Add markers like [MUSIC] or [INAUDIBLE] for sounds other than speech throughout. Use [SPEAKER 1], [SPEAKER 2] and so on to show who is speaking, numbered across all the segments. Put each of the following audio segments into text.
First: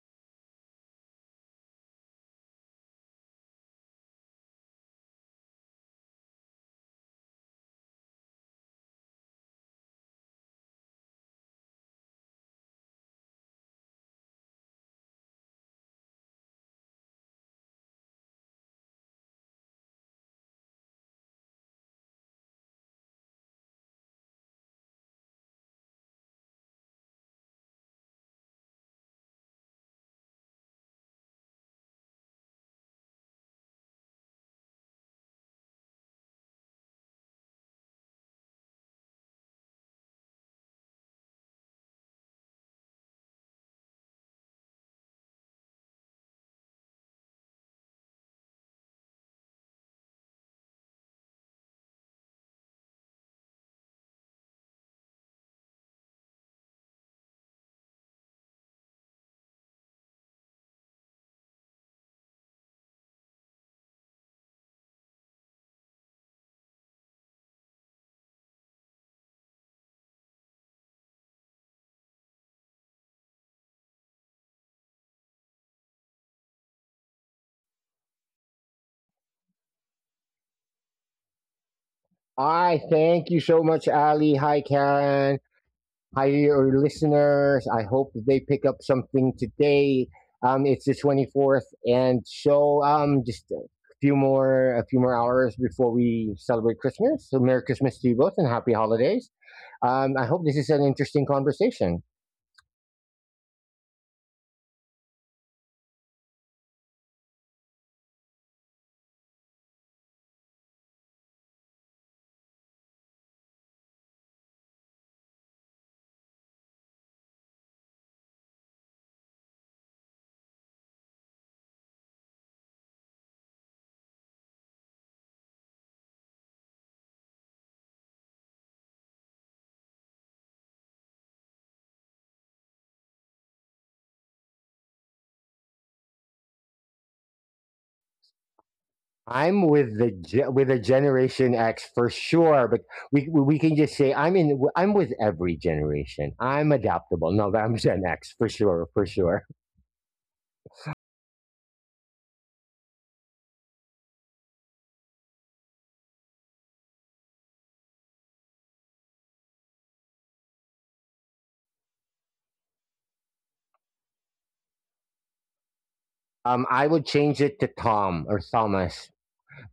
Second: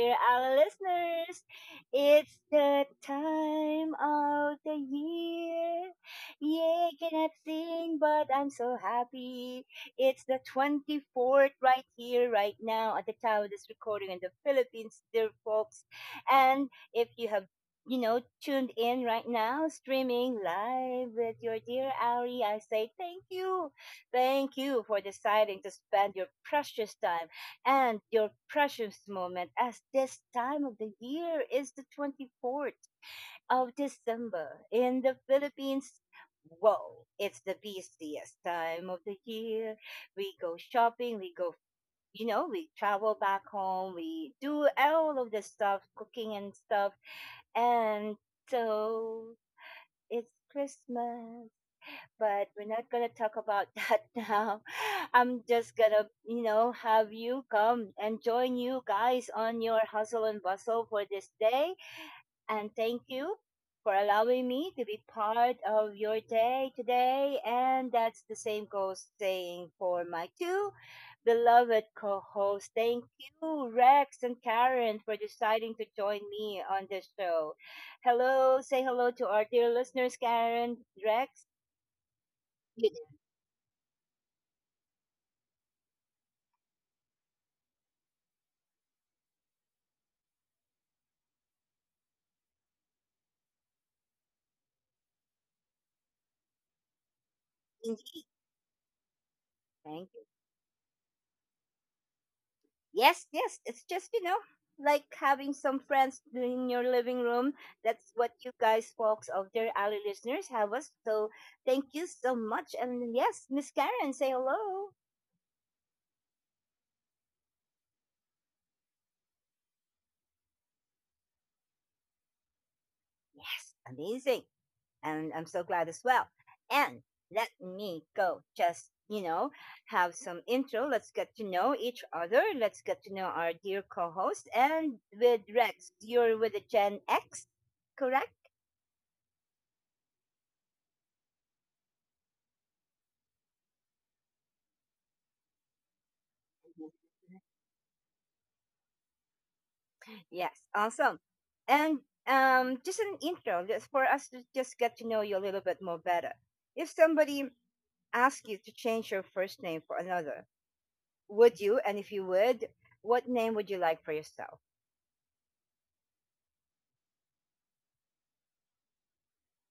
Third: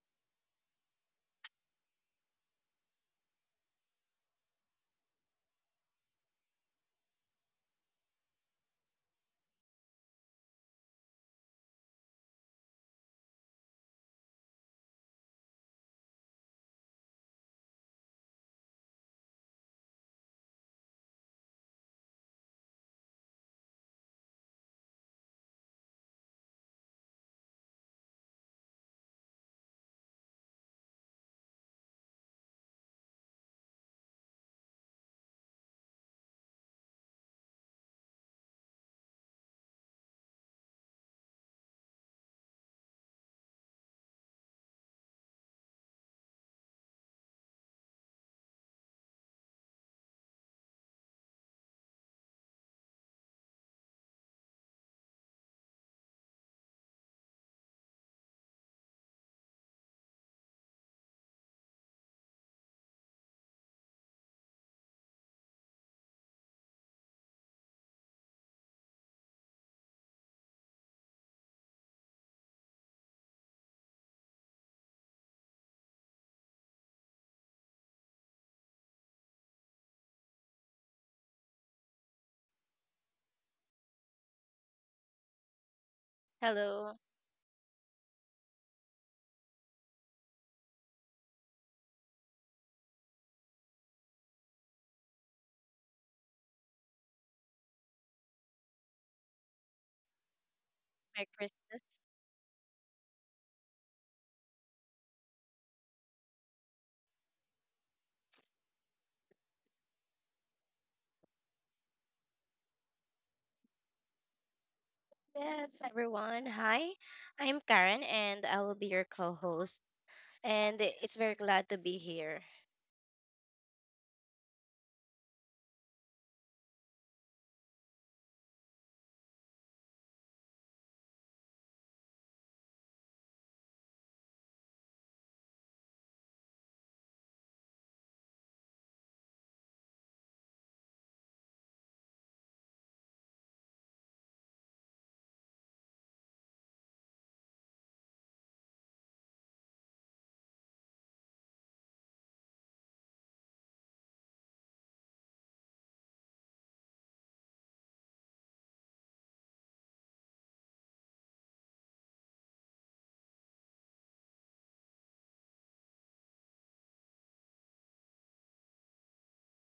[SPEAKER 1] there, our listeners, it's the time of the year. Yay, cannot sing, but I'm so happy. It's the 24th right here, right now, at the time of this recording in the Philippines, dear folks. And if you have tuned in right now, streaming live with your dear Ari, I say thank you. Thank you for deciding to spend your precious time and your precious moment, as this time of the year is the 24th of December in the Philippines. Whoa, it's the busiest time of the year. We go shopping, we go, we travel back home, we do all of this stuff, cooking and stuff and so it's Christmas, but we're not going to talk about [LAUGHS] that now. I'm just going to, you know, have you come and join you guys on your hustle and bustle for this day, and thank you for allowing me to be part of your day today. And that's the same goes saying for my two beloved co hosts. Thank you, Rex and Karen, for deciding to join me on this show. Hello, say hello to our dear listeners, Karen, Rex.
[SPEAKER 2] I
[SPEAKER 1] You did
[SPEAKER 2] thank you so much, Ali. Hi, Karen. Hi, your
[SPEAKER 3] Hello,
[SPEAKER 2] listeners. I hope that they pick up something today. It's the 24th, and so just a few more hours before we celebrate Christmas. So, Merry Christmas to you
[SPEAKER 1] indeed.
[SPEAKER 2] both, and Happy Holidays.
[SPEAKER 1] Thank
[SPEAKER 2] I
[SPEAKER 1] you.
[SPEAKER 2] hope this is an interesting
[SPEAKER 3] Merry Christmas.
[SPEAKER 2] conversation.
[SPEAKER 1] Yes, yes. It's just, like having some friends in your living room. That's what you guys, folks of Dear Alley listeners, have us. So thank you so much. And yes, Miss Karen, say hello.
[SPEAKER 3] Yes, everyone. Hi, I'm Karen and I will be your co host. And it's very glad to be here.
[SPEAKER 1] Yes, amazing. And I'm so glad as well. And let me go just, have some intro. Let's get to know each other. Let's get to know our dear co host. And with Rex, you're with the Gen X, correct?
[SPEAKER 2] I'm with the with a Generation X for sure, but we can just say I'm in. I'm with every generation. I'm adaptable. No, but I'm Gen X for sure, for sure.
[SPEAKER 1] Yes, awesome. And just an intro, just for us to just get to know you a little bit more better. If somebody asked you to change your first name for another, would you? And if you would, what name would you like for yourself?
[SPEAKER 2] I would change it to Tom or Thomas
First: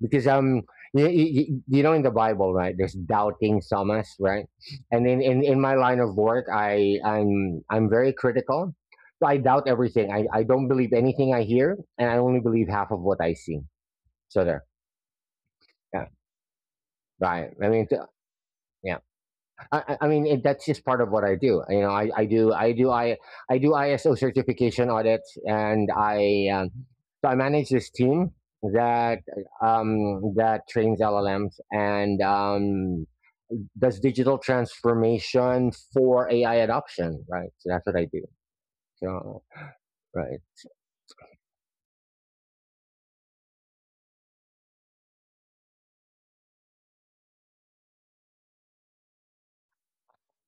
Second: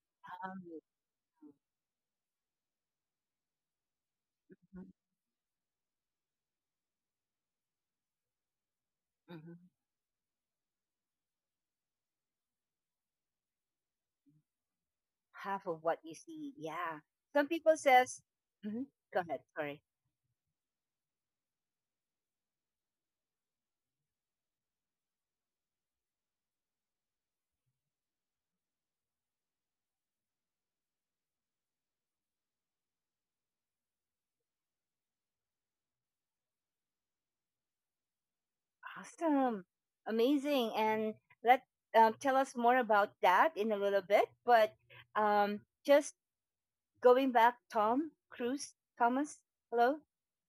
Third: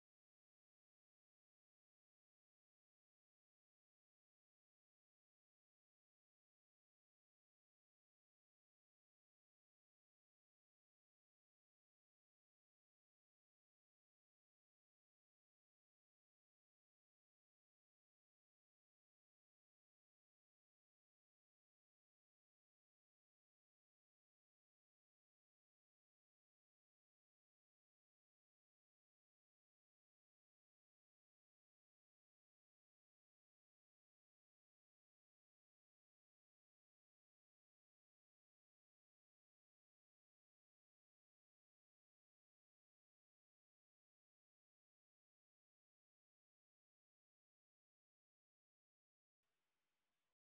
[SPEAKER 2] because
[SPEAKER 1] Um,
[SPEAKER 2] you know in the Bible, right? There's doubting Thomas, right?
[SPEAKER 1] mhm,
[SPEAKER 2] And in my line of work, I'm very critical. So I
[SPEAKER 1] mhm.
[SPEAKER 2] doubt everything. I don't believe anything I hear, and I only believe half of what I see. So there,
[SPEAKER 1] Half of what
[SPEAKER 2] yeah,
[SPEAKER 1] you see. Yeah. Some
[SPEAKER 2] right.
[SPEAKER 1] people says, mhm,
[SPEAKER 2] Yeah.
[SPEAKER 1] go ahead. Sorry.
[SPEAKER 2] I mean, that's just part of what I do. You know, I do ISO certification audits, and I so I manage this team that that trains LLMs and does digital transformation for AI adoption. Right, so that's what I do. So
[SPEAKER 1] Awesome.
[SPEAKER 2] right,
[SPEAKER 1] Amazing. And let tell us more about that in a little bit. But um, just going back, Tom Cruise, Thomas. Hello,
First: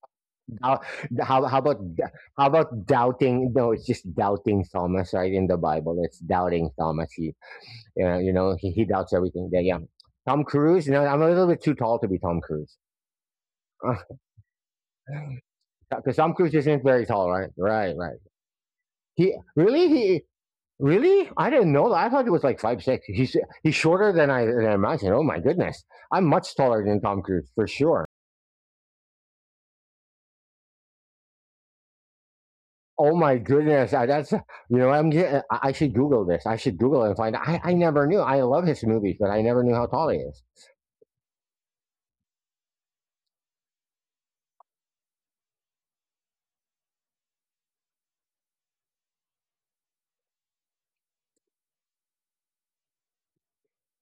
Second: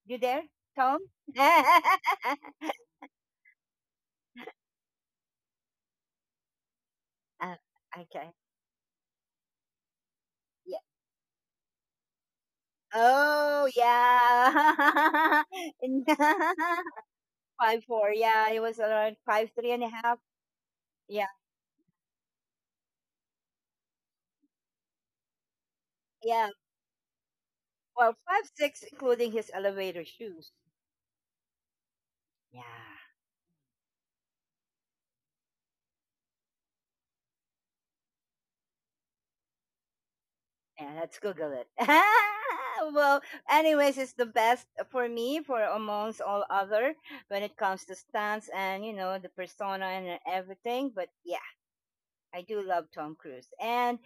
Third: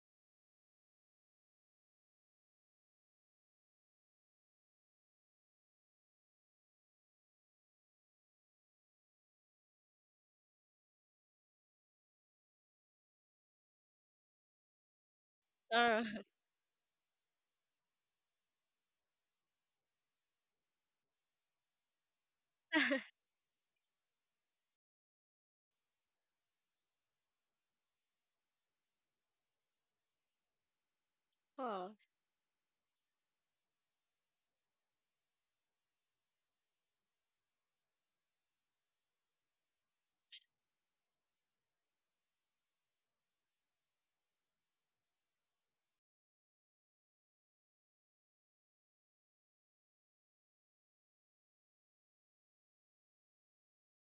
[SPEAKER 1] you there,
[SPEAKER 2] how
[SPEAKER 1] Tom?
[SPEAKER 2] how, how about
[SPEAKER 1] [LAUGHS]
[SPEAKER 2] how about doubting? No, it's just doubting Thomas, right? In the Bible, it's doubting Thomas. He
[SPEAKER 1] Uh,
[SPEAKER 2] yeah, you
[SPEAKER 1] okay.
[SPEAKER 2] know, he doubts everything there. Yeah. Tom
[SPEAKER 1] Yeah.
[SPEAKER 2] Cruise, you know, I'm a little bit too tall to be Tom Cruise.
[SPEAKER 1] Oh, yeah. [LAUGHS]
[SPEAKER 3] Uh,
[SPEAKER 1] And
[SPEAKER 2] Because [LAUGHS] Tom Cruise isn't very tall, right?
[SPEAKER 1] [LAUGHS] five
[SPEAKER 2] Right,
[SPEAKER 1] four.
[SPEAKER 2] right.
[SPEAKER 1] Yeah, it was around
[SPEAKER 2] He
[SPEAKER 1] 5'3" and
[SPEAKER 2] really
[SPEAKER 1] a half.
[SPEAKER 2] he
[SPEAKER 1] Yeah,
[SPEAKER 2] really? I didn't know that. I thought he was like 5'6".
[SPEAKER 3] [LAUGHS]
[SPEAKER 2] He's shorter than I imagined. Oh my goodness. I'm
[SPEAKER 1] yeah.
[SPEAKER 2] much taller than Tom Cruise for sure.
[SPEAKER 1] Well, 5'6", including his elevator shoes.
[SPEAKER 3] oh,
[SPEAKER 1] Yeah.
[SPEAKER 2] Oh my goodness, that's you know I'm I should Google this. I should Google and find. I never knew. I love his movies, but I never knew how tall he is.
[SPEAKER 1] Yeah, let's Google it. [LAUGHS] Well, anyways, it's the best for me, for amongst all other, when it comes to stunts and you know the persona and everything. But yeah, I do love Tom Cruise, and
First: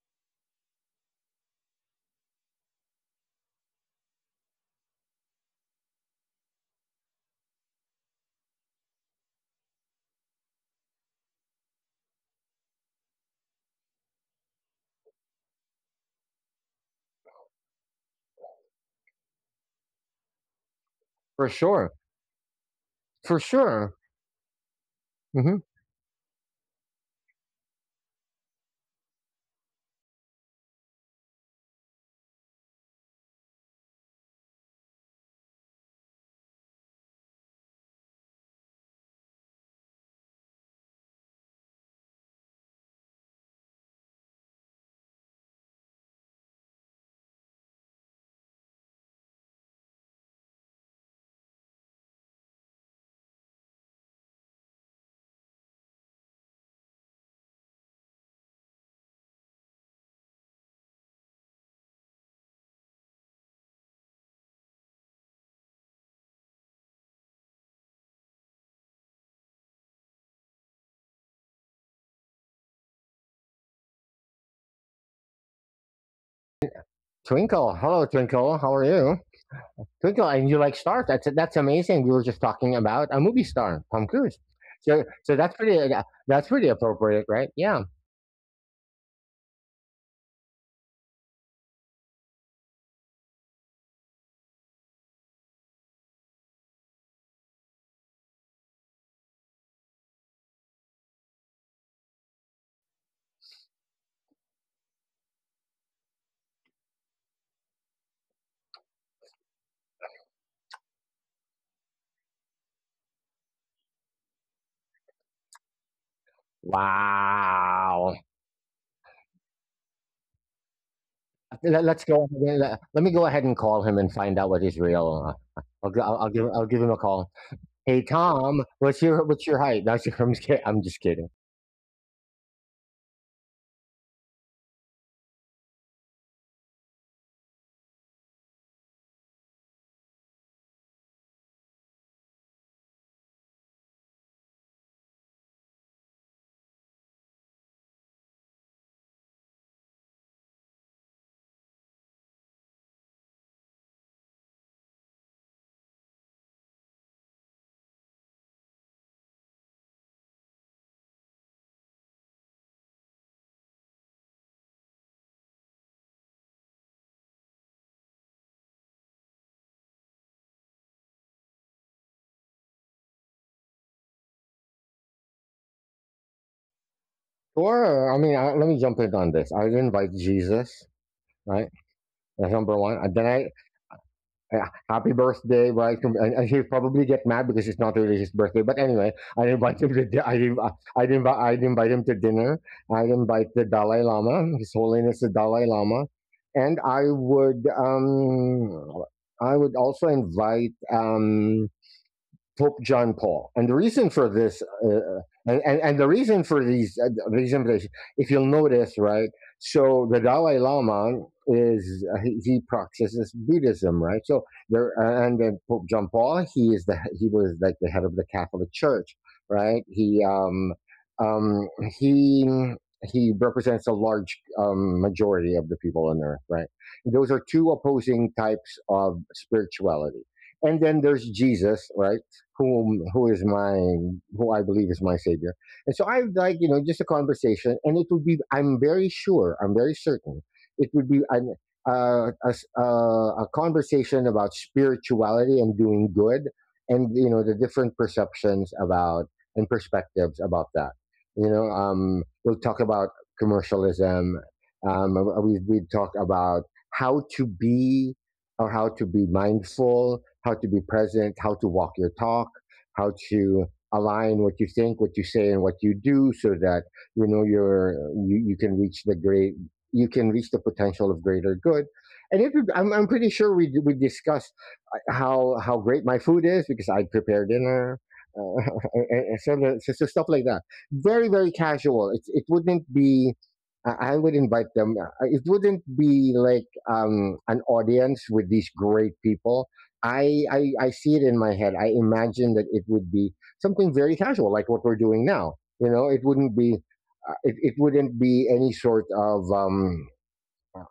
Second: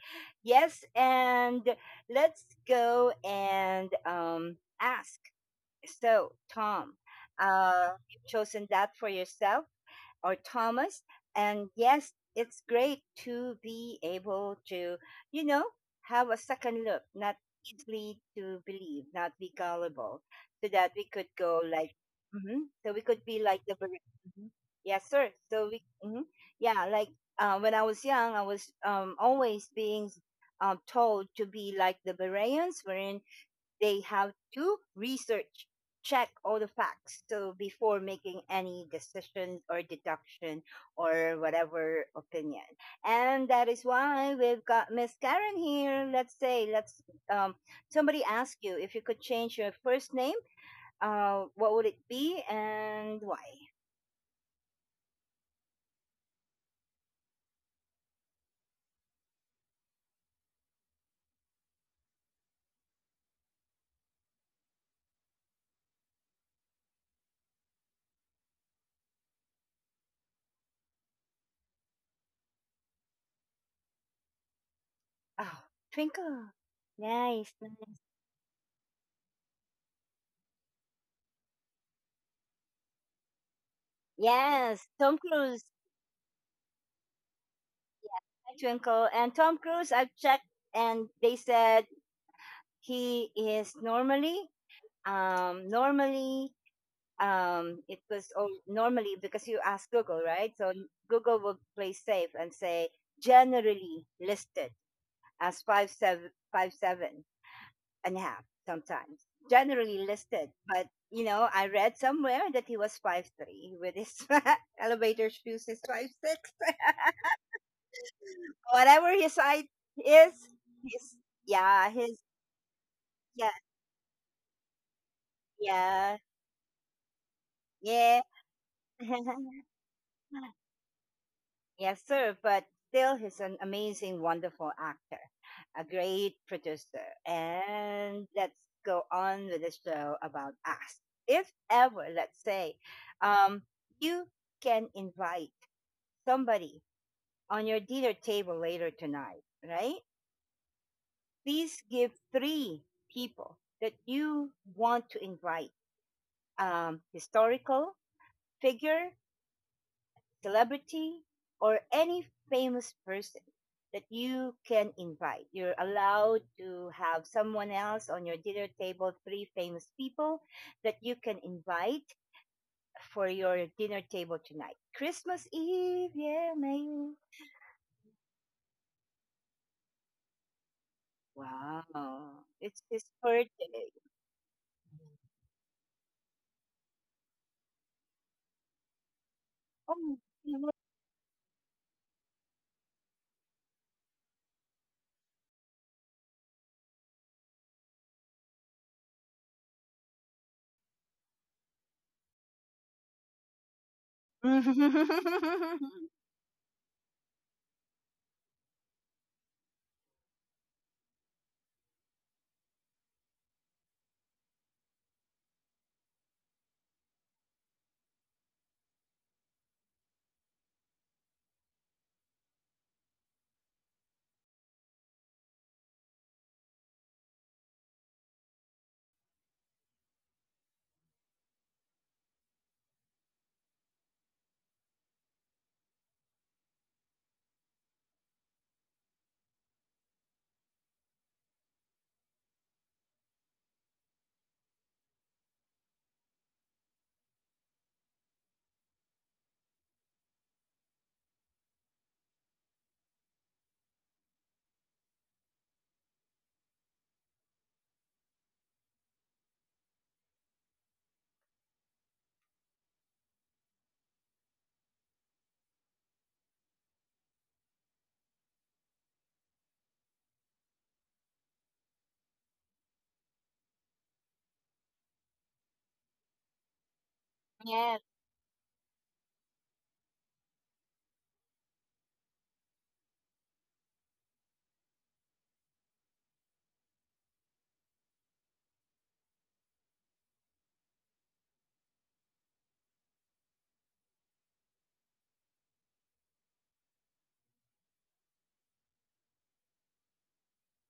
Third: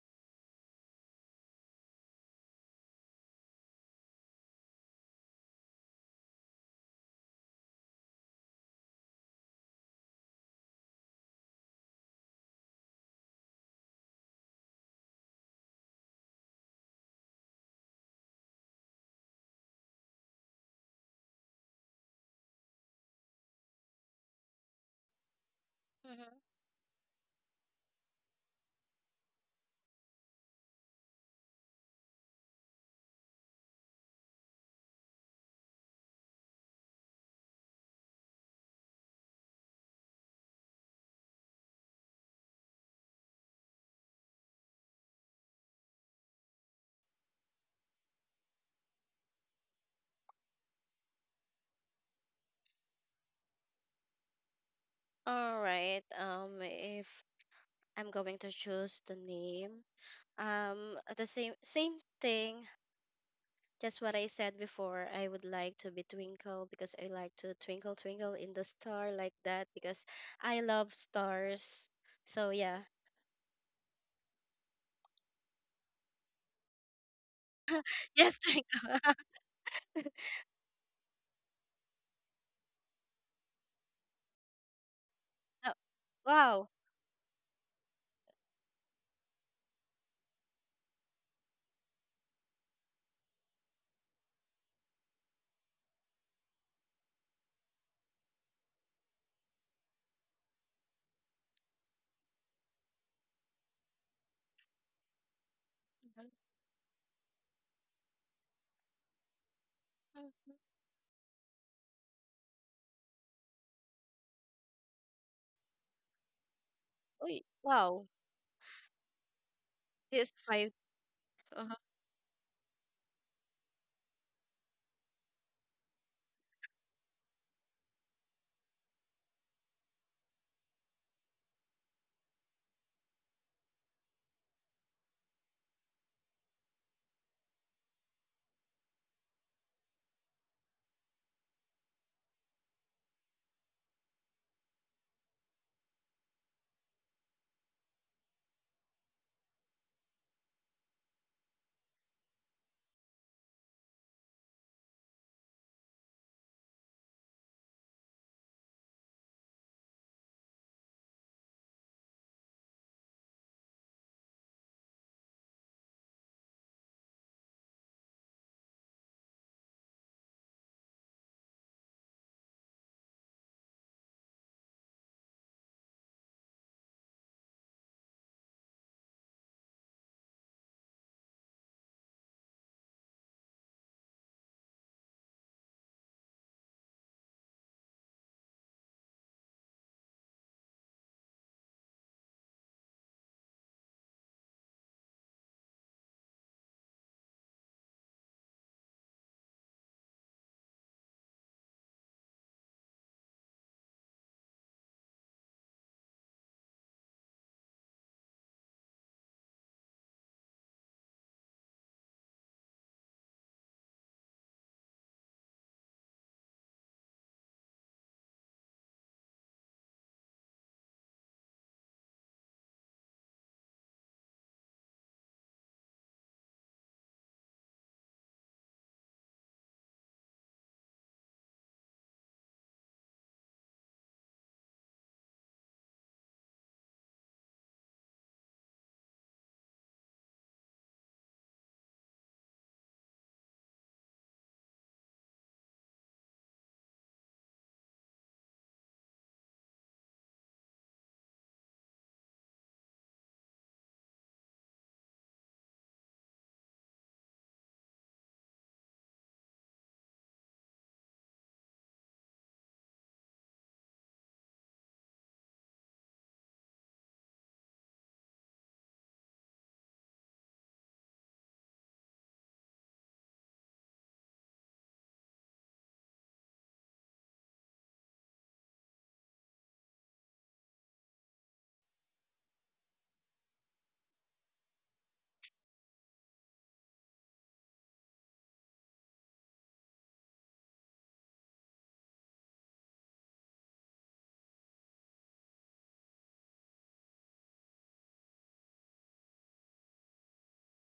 [SPEAKER 1] yes, and let's go and ask. So, Tom, you've chosen that for yourself or Thomas. And yes, it's great to be able to, you know, have a second look, not easily to believe, not be gullible, so that we could
[SPEAKER 2] For
[SPEAKER 1] go like,
[SPEAKER 2] sure,
[SPEAKER 1] mhm, so we could be
[SPEAKER 2] for
[SPEAKER 1] like the,
[SPEAKER 2] sure.
[SPEAKER 1] mhm. Yes, sir.
[SPEAKER 2] hmm
[SPEAKER 1] So we, mhm.
[SPEAKER 3] mhm.
[SPEAKER 1] Yeah, like when I was young, I was always being told to be like the Bereans, wherein they have to research, check all the facts. So before making any decision or deduction or whatever opinion. And that is why we've got Miss Karen here. Um, somebody ask you if you could change your first name, what would it be and why?
[SPEAKER 3] All right. If I'm going to choose the name, the same thing, just what I said before, I would like to be Twinkle because I like to twinkle, twinkle in the star like that because I love stars. So, yeah.
[SPEAKER 1] Oh, Twinkle. Nice,
[SPEAKER 2] Twinkle,
[SPEAKER 3] [LAUGHS]
[SPEAKER 2] hello
[SPEAKER 1] nice.
[SPEAKER 3] Yes,
[SPEAKER 2] Twinkle, how are
[SPEAKER 3] Twinkle.
[SPEAKER 2] you?
[SPEAKER 3] [LAUGHS]
[SPEAKER 2] Twinkle, and you like stars. That's amazing. We were just talking about a movie star, Tom Cruise.
[SPEAKER 1] Yes,
[SPEAKER 2] So
[SPEAKER 1] Tom
[SPEAKER 2] so
[SPEAKER 1] Cruise,
[SPEAKER 3] Oh,
[SPEAKER 2] that's
[SPEAKER 3] wow.
[SPEAKER 2] pretty appropriate, right? Yeah.
[SPEAKER 1] Twinkle. And Tom Cruise, I've checked, and they said he is normally normally it was all, normally because you ask Google, right? So Google will play safe and say generally listed as 5'7", 5'7" and a half sometimes, generally listed, but you know I read somewhere that he was 5'3" with his [LAUGHS] elevator shoes is 5'6". [LAUGHS]
[SPEAKER 3] Uy, wow.
[SPEAKER 2] Wow.
[SPEAKER 1] Whatever his height
[SPEAKER 3] This
[SPEAKER 1] is,
[SPEAKER 3] five.
[SPEAKER 1] his
[SPEAKER 3] Uh-huh.
[SPEAKER 1] yeah his
[SPEAKER 2] Let me go ahead and
[SPEAKER 1] yeah,
[SPEAKER 2] call him and find out what his real. I'll, gi-
[SPEAKER 1] yeah,
[SPEAKER 2] I'll give him a call. Hey
[SPEAKER 1] yeah.
[SPEAKER 2] Tom, what's your height? [LAUGHS] That's your, I'm just kidding.
[SPEAKER 1] [LAUGHS]
[SPEAKER 2] I'm just kidding.
[SPEAKER 1] Yes, sir, but still, he's an amazing, wonderful actor, a great producer. And let's go on with the show about us. If ever, let's say, um, you can invite somebody on your dinner table later tonight, right? Please give three people that you want to invite, historical figure, celebrity or any famous person that you can invite. You're allowed to have someone else on your dinner table, three famous people that you can invite for your dinner table tonight. Christmas Eve, yeah, man.
[SPEAKER 2] Or I mean, I, let me jump in on this. I invite Jesus, right?
[SPEAKER 1] Wow.
[SPEAKER 2] That's number
[SPEAKER 1] It's
[SPEAKER 2] one.
[SPEAKER 1] his
[SPEAKER 2] And then I
[SPEAKER 1] birthday.
[SPEAKER 2] yeah, happy birthday, right? And, he'll probably get mad because it's not really his birthday. But anyway, I invite him to.
[SPEAKER 1] Oh,
[SPEAKER 2] Di- I inv- I invite him to dinner. I invite the Dalai Lama, His Holiness the Dalai Lama, and I would also invite Pope John Paul. And the reason for this, and the
[SPEAKER 1] [LAUGHS]
[SPEAKER 2] reason for these, reason, if you'll notice, right? So the Dalai Lama is, he practices Buddhism, right? So there, and then Pope John Paul, he was like the head of the Catholic Church, right? Um, he, he represents a large majority of the people on earth, right? Those are two opposing types of spirituality. And then there's Jesus, right? Who is my who I believe is my savior. And so I would like you know just a conversation, and it would be I'm very sure I'm very certain it would be a conversation about spirituality and doing good, and you know the different perceptions about and perspectives about that. You know, we'll talk about commercialism. Um, we we talk about how to be how to be mindful, how to be present, how to walk your talk, how to align what you think, what you say, and what you do, so that you know you can reach the great you can reach the potential of greater good. And if you, I'm pretty sure we discussed how great my food is because I prepare dinner.
[SPEAKER 1] yes.
[SPEAKER 2] Uh, [LAUGHS] so stuff like that. Very, very casual. It wouldn't be I would invite them. It wouldn't be like an audience with these great people. I see it in my head. I imagine that it would be something very casual, like what we're doing now. You know, it wouldn't be it wouldn't be any sort of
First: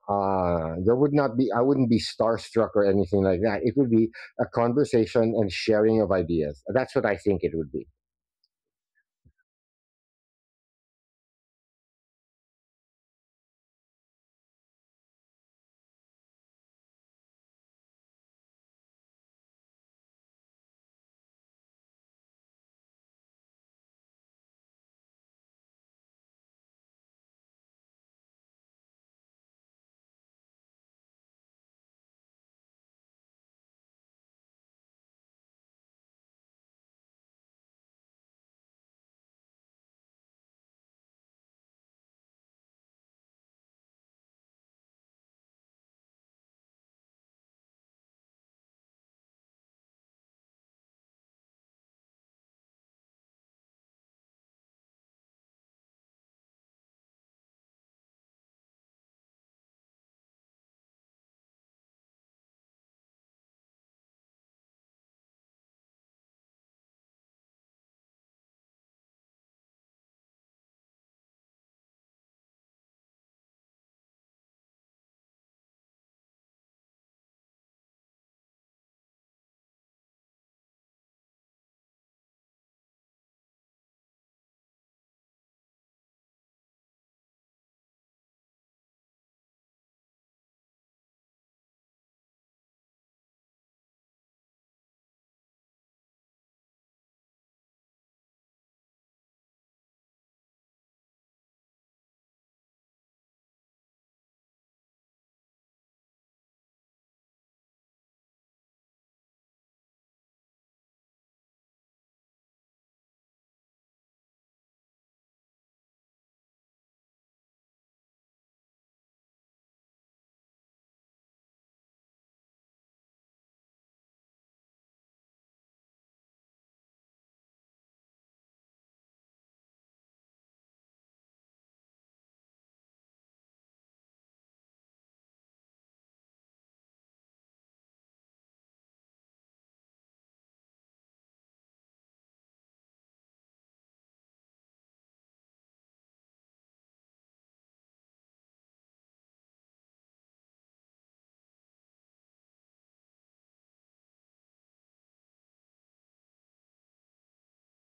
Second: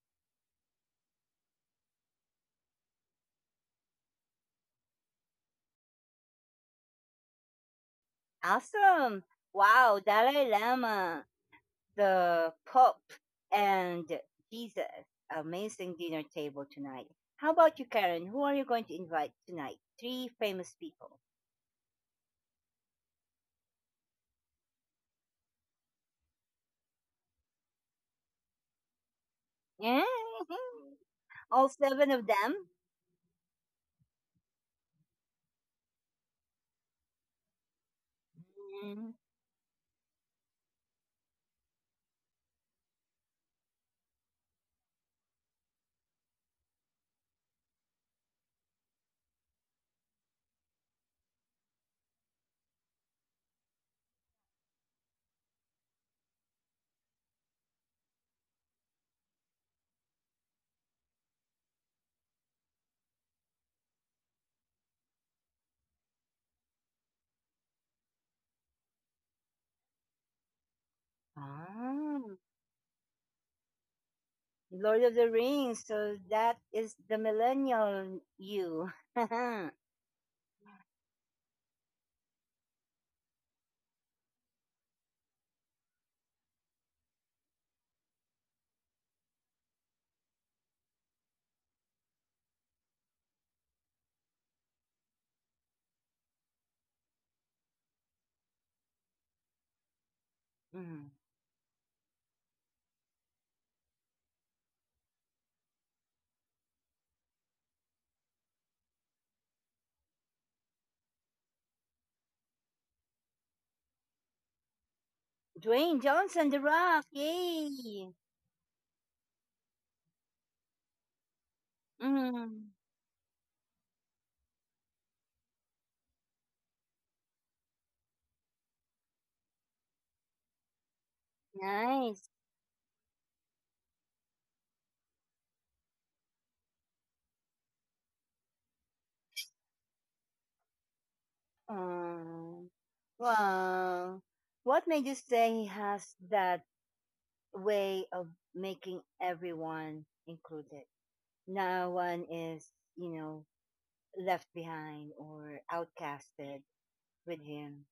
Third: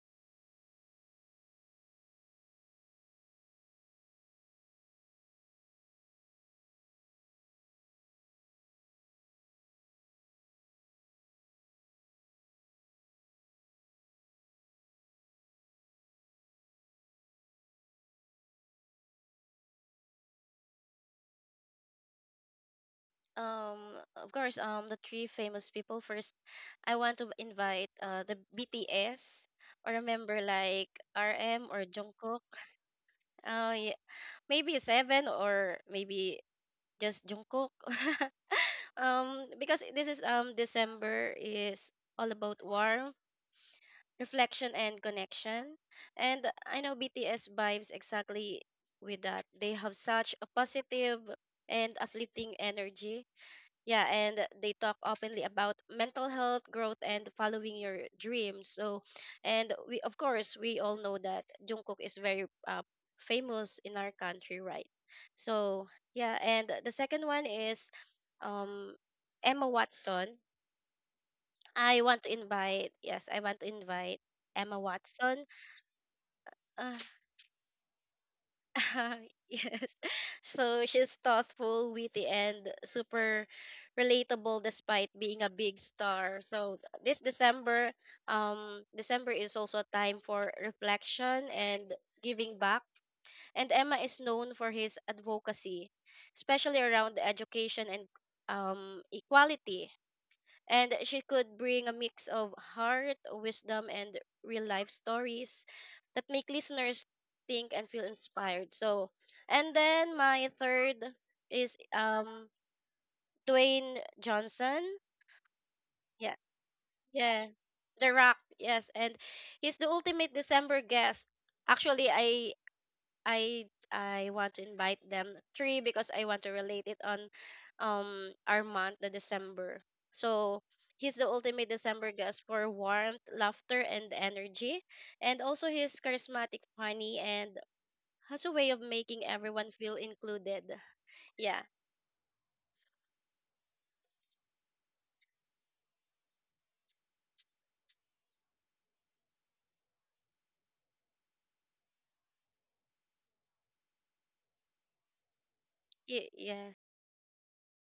[SPEAKER 2] there would not be I wouldn't be starstruck or anything like that. It would be a conversation and sharing of ideas. That's what I think it would be.
[SPEAKER 1] Awesome. Wow, Dalai Lama, the Pope, and Jesus, amazing dinner table tonight. How about you, Karen? Who are you going to invite tonight? Three famous people.
[SPEAKER 3] Um, of course, the three famous people. First, I want to invite the BTS or a member
[SPEAKER 1] [LAUGHS]
[SPEAKER 3] like RM
[SPEAKER 1] All
[SPEAKER 3] or
[SPEAKER 1] seven of
[SPEAKER 3] Jungkook.
[SPEAKER 1] them?
[SPEAKER 3] Yeah, maybe seven or maybe just Jungkook. [LAUGHS]
[SPEAKER 1] Mm.
[SPEAKER 3] Because this is December is all about war. Reflection and connection. And I know BTS vibes exactly with that. They have such a positive and uplifting energy. Yeah, and they talk openly about mental health, growth, and following your dreams. So, and we, of course, we all know that Jungkook is very famous in our country, right? So, yeah, and the second one is um, Emma Watson. I want
[SPEAKER 1] Ah,
[SPEAKER 3] to invite, yes, I want to invite Emma
[SPEAKER 1] Lord of the
[SPEAKER 3] Watson.
[SPEAKER 1] Rings. So that is
[SPEAKER 3] uh,
[SPEAKER 1] the millennial you. [LAUGHS]
[SPEAKER 3] [LAUGHS] yes. So she's thoughtful, witty, and super relatable despite being a big star. So this December, December is also a time for reflection and giving back. And Emma is known for his advocacy, especially around education and equality and
[SPEAKER 1] Mm.
[SPEAKER 3] she could bring a mix of heart, wisdom, and real life stories that make listeners think and feel inspired. So, and then my third is Dwayne Johnson.
[SPEAKER 1] Dwayne
[SPEAKER 3] Yeah,
[SPEAKER 1] Johnson, The Rock.
[SPEAKER 3] yeah,
[SPEAKER 1] Yay.
[SPEAKER 3] The Rock. Yes, and he's the ultimate December guest. Actually,
[SPEAKER 1] Mm.
[SPEAKER 3] I I want to invite them. Three because I want to relate it on our month, the December. So he's the ultimate December
[SPEAKER 1] Nice.
[SPEAKER 3] guest for warmth, laughter, and energy. And also he's charismatic, funny, and has a way of making everyone feel included. Yeah.
[SPEAKER 1] Um, well, what made you say he has that way of making everyone included? No one is, you know, left behind or
[SPEAKER 3] Y-
[SPEAKER 1] outcasted
[SPEAKER 3] yeah.
[SPEAKER 1] with him.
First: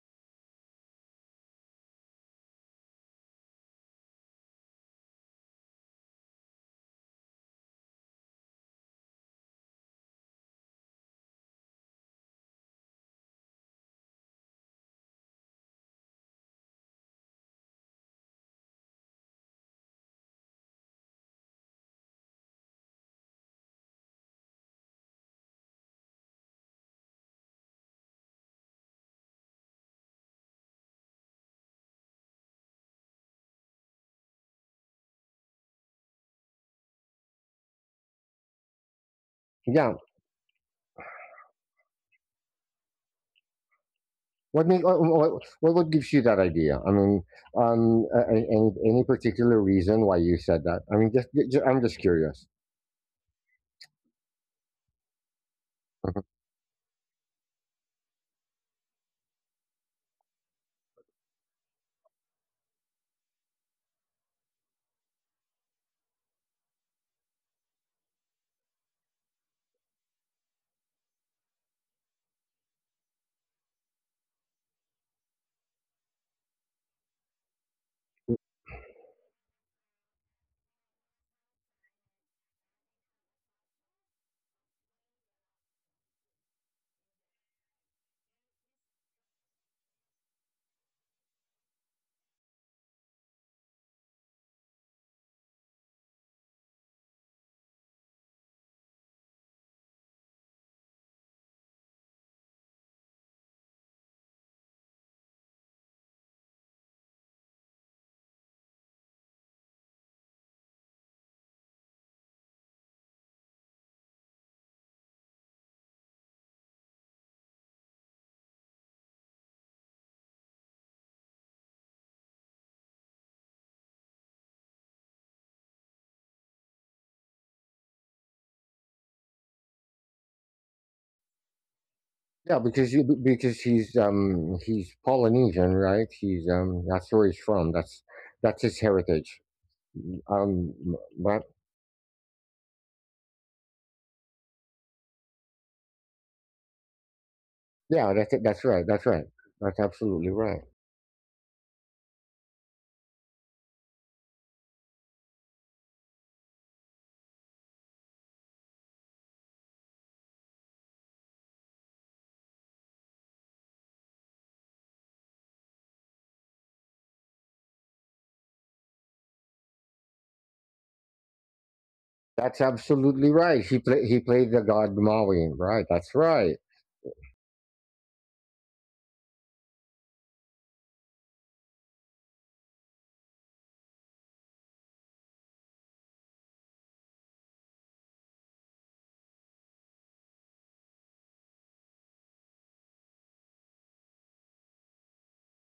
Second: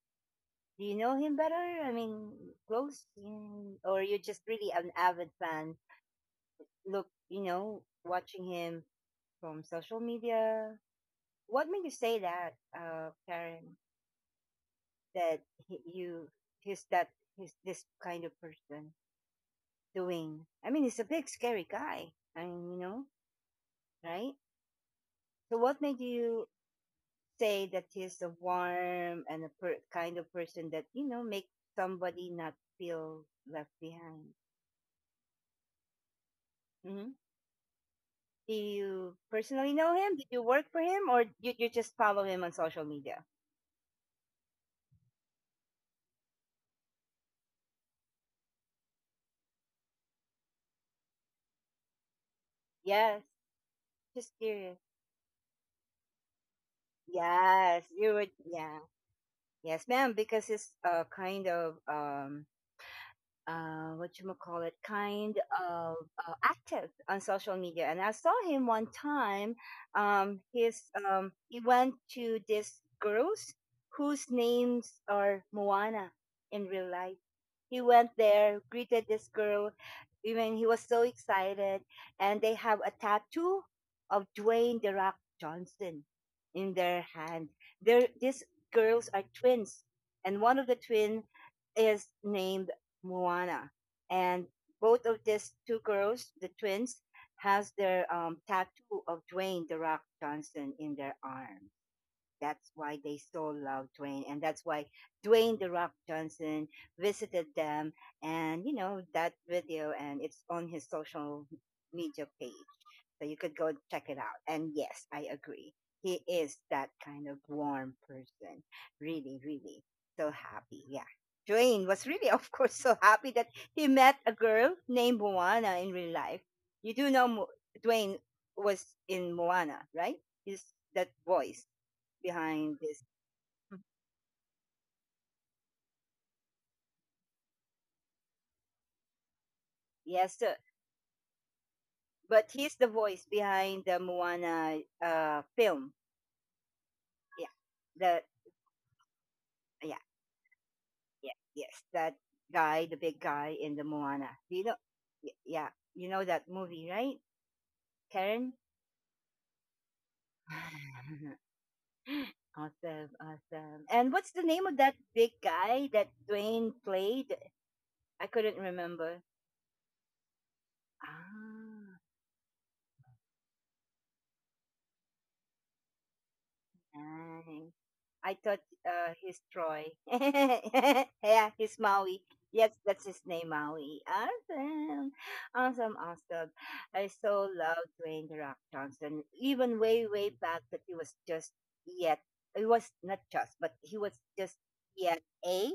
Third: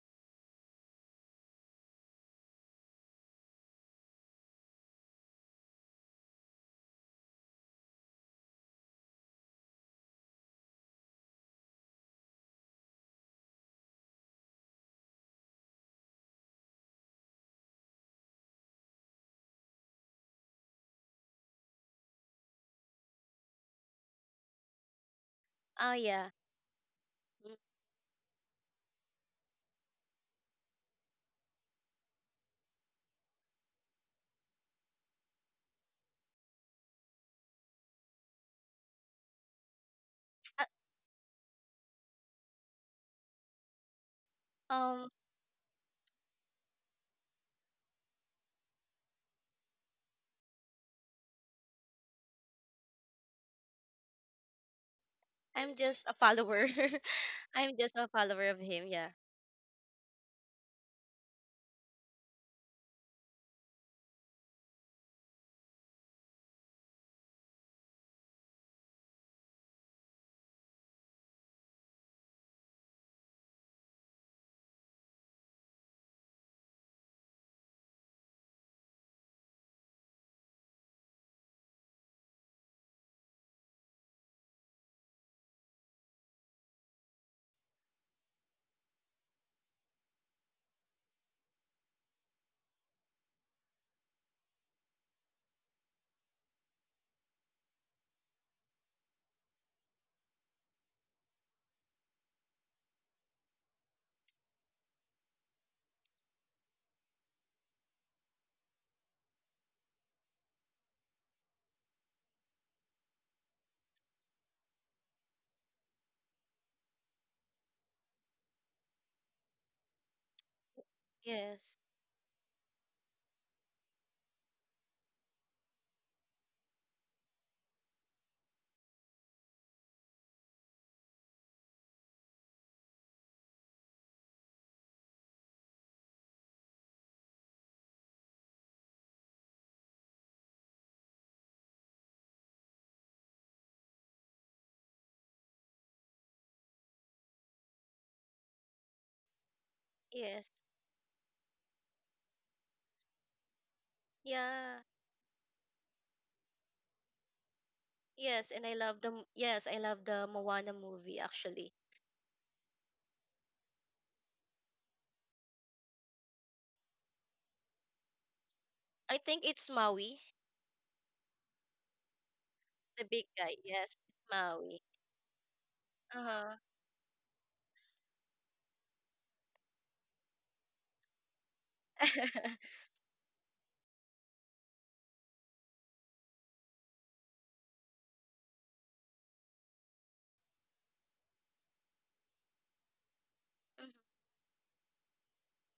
[SPEAKER 1] Do you know him better? I mean, close? Mm, or you're just really an avid fan? Look, you know, watching him from social media. What made you say that, Karen? that he, you that he's this kind of person doing. I mean, he's a big scary guy. I mean, you know, right? So what
[SPEAKER 3] Oh
[SPEAKER 1] made
[SPEAKER 3] yeah.
[SPEAKER 1] you
[SPEAKER 3] Mm.
[SPEAKER 1] say that he's a warm and a kind of person that you know make somebody not feel left behind? Hmm. Do you personally know
[SPEAKER 2] Yeah,
[SPEAKER 1] him? Did you
[SPEAKER 3] Uh,
[SPEAKER 1] work for him, or you just follow him on social media?
[SPEAKER 2] What make
[SPEAKER 3] Um
[SPEAKER 2] what gives you that idea? I mean, any particular reason why you said that? I mean, just I'm just curious. [LAUGHS]
[SPEAKER 1] Yes, just curious.
[SPEAKER 3] I'm just a
[SPEAKER 2] Mhm.
[SPEAKER 3] follower. [LAUGHS] I'm
[SPEAKER 1] Yes,
[SPEAKER 3] just a
[SPEAKER 1] you would.
[SPEAKER 3] follower of
[SPEAKER 1] Yeah,
[SPEAKER 3] him, yeah.
[SPEAKER 1] yes, ma'am. Because it's a kind of what you call it, kind of active on social media. And I saw him one time. His he went to these girls whose names are Moana in real life. He went there, greeted this girl. Even he was so excited, and they have a tattoo of Dwayne the Rock Johnson in their hand. These girls are twins, and one of the twin is named Moana. And both of these two girls, the twins, has their tattoo of Dwayne the Rock Johnson in their arm. That's why they so love Dwayne, and that's why Dwayne the Rock Johnson visited them, and you know that video, and it's on his social media page, so you could go check it out. And yes, I agree, he is that kind of warm person, really, really so happy. Yeah,
[SPEAKER 3] Yes.
[SPEAKER 1] Dwayne was really, [LAUGHS] of course, so happy that he met a girl named Moana in real life. You do know Dwayne was in Moana, right? Is that voice
[SPEAKER 2] Yeah,
[SPEAKER 1] behind
[SPEAKER 2] because
[SPEAKER 1] this?
[SPEAKER 2] because
[SPEAKER 1] Mm.
[SPEAKER 2] he's Polynesian, right? He's that's where he's from. That's his heritage.
[SPEAKER 1] Yes, sir.
[SPEAKER 2] Um, but
[SPEAKER 1] But he's the voice behind the Moana film. Yeah.
[SPEAKER 2] yeah,
[SPEAKER 1] The
[SPEAKER 2] that's it. That's right. That's right. That's
[SPEAKER 1] yeah,
[SPEAKER 2] absolutely
[SPEAKER 3] Yes.
[SPEAKER 2] right.
[SPEAKER 1] yeah, yes. That guy, the big guy in the Moana. Do you know
[SPEAKER 3] Yeah.
[SPEAKER 1] yeah, you know that movie, right?
[SPEAKER 3] Yes,
[SPEAKER 1] Karen?
[SPEAKER 3] and I love the m- yes, I love the Moana movie
[SPEAKER 1] [SIGHS]
[SPEAKER 3] actually.
[SPEAKER 1] [LAUGHS] Awesome, awesome. And what's the name of that big guy that Dwayne played? I couldn't
[SPEAKER 3] I
[SPEAKER 1] remember.
[SPEAKER 3] think it's Maui,
[SPEAKER 1] Ah,
[SPEAKER 2] That's
[SPEAKER 3] the big
[SPEAKER 2] absolutely
[SPEAKER 3] guy.
[SPEAKER 2] right.
[SPEAKER 3] Yes,
[SPEAKER 2] He
[SPEAKER 3] it's
[SPEAKER 2] played the
[SPEAKER 3] Maui.
[SPEAKER 2] god Maui, right? That's
[SPEAKER 3] Uh-huh.
[SPEAKER 2] right.
[SPEAKER 1] nice. I thought he's Troy. [LAUGHS] Yeah, he's Maui.
[SPEAKER 3] [LAUGHS]
[SPEAKER 1] Yes, that's his name, Maui. Awesome, awesome, awesome. I so love Dwayne the Rock Johnson. Even way, way back, that he was just yet. He was not just, but
[SPEAKER 3] Mhm,
[SPEAKER 1] he was just yet a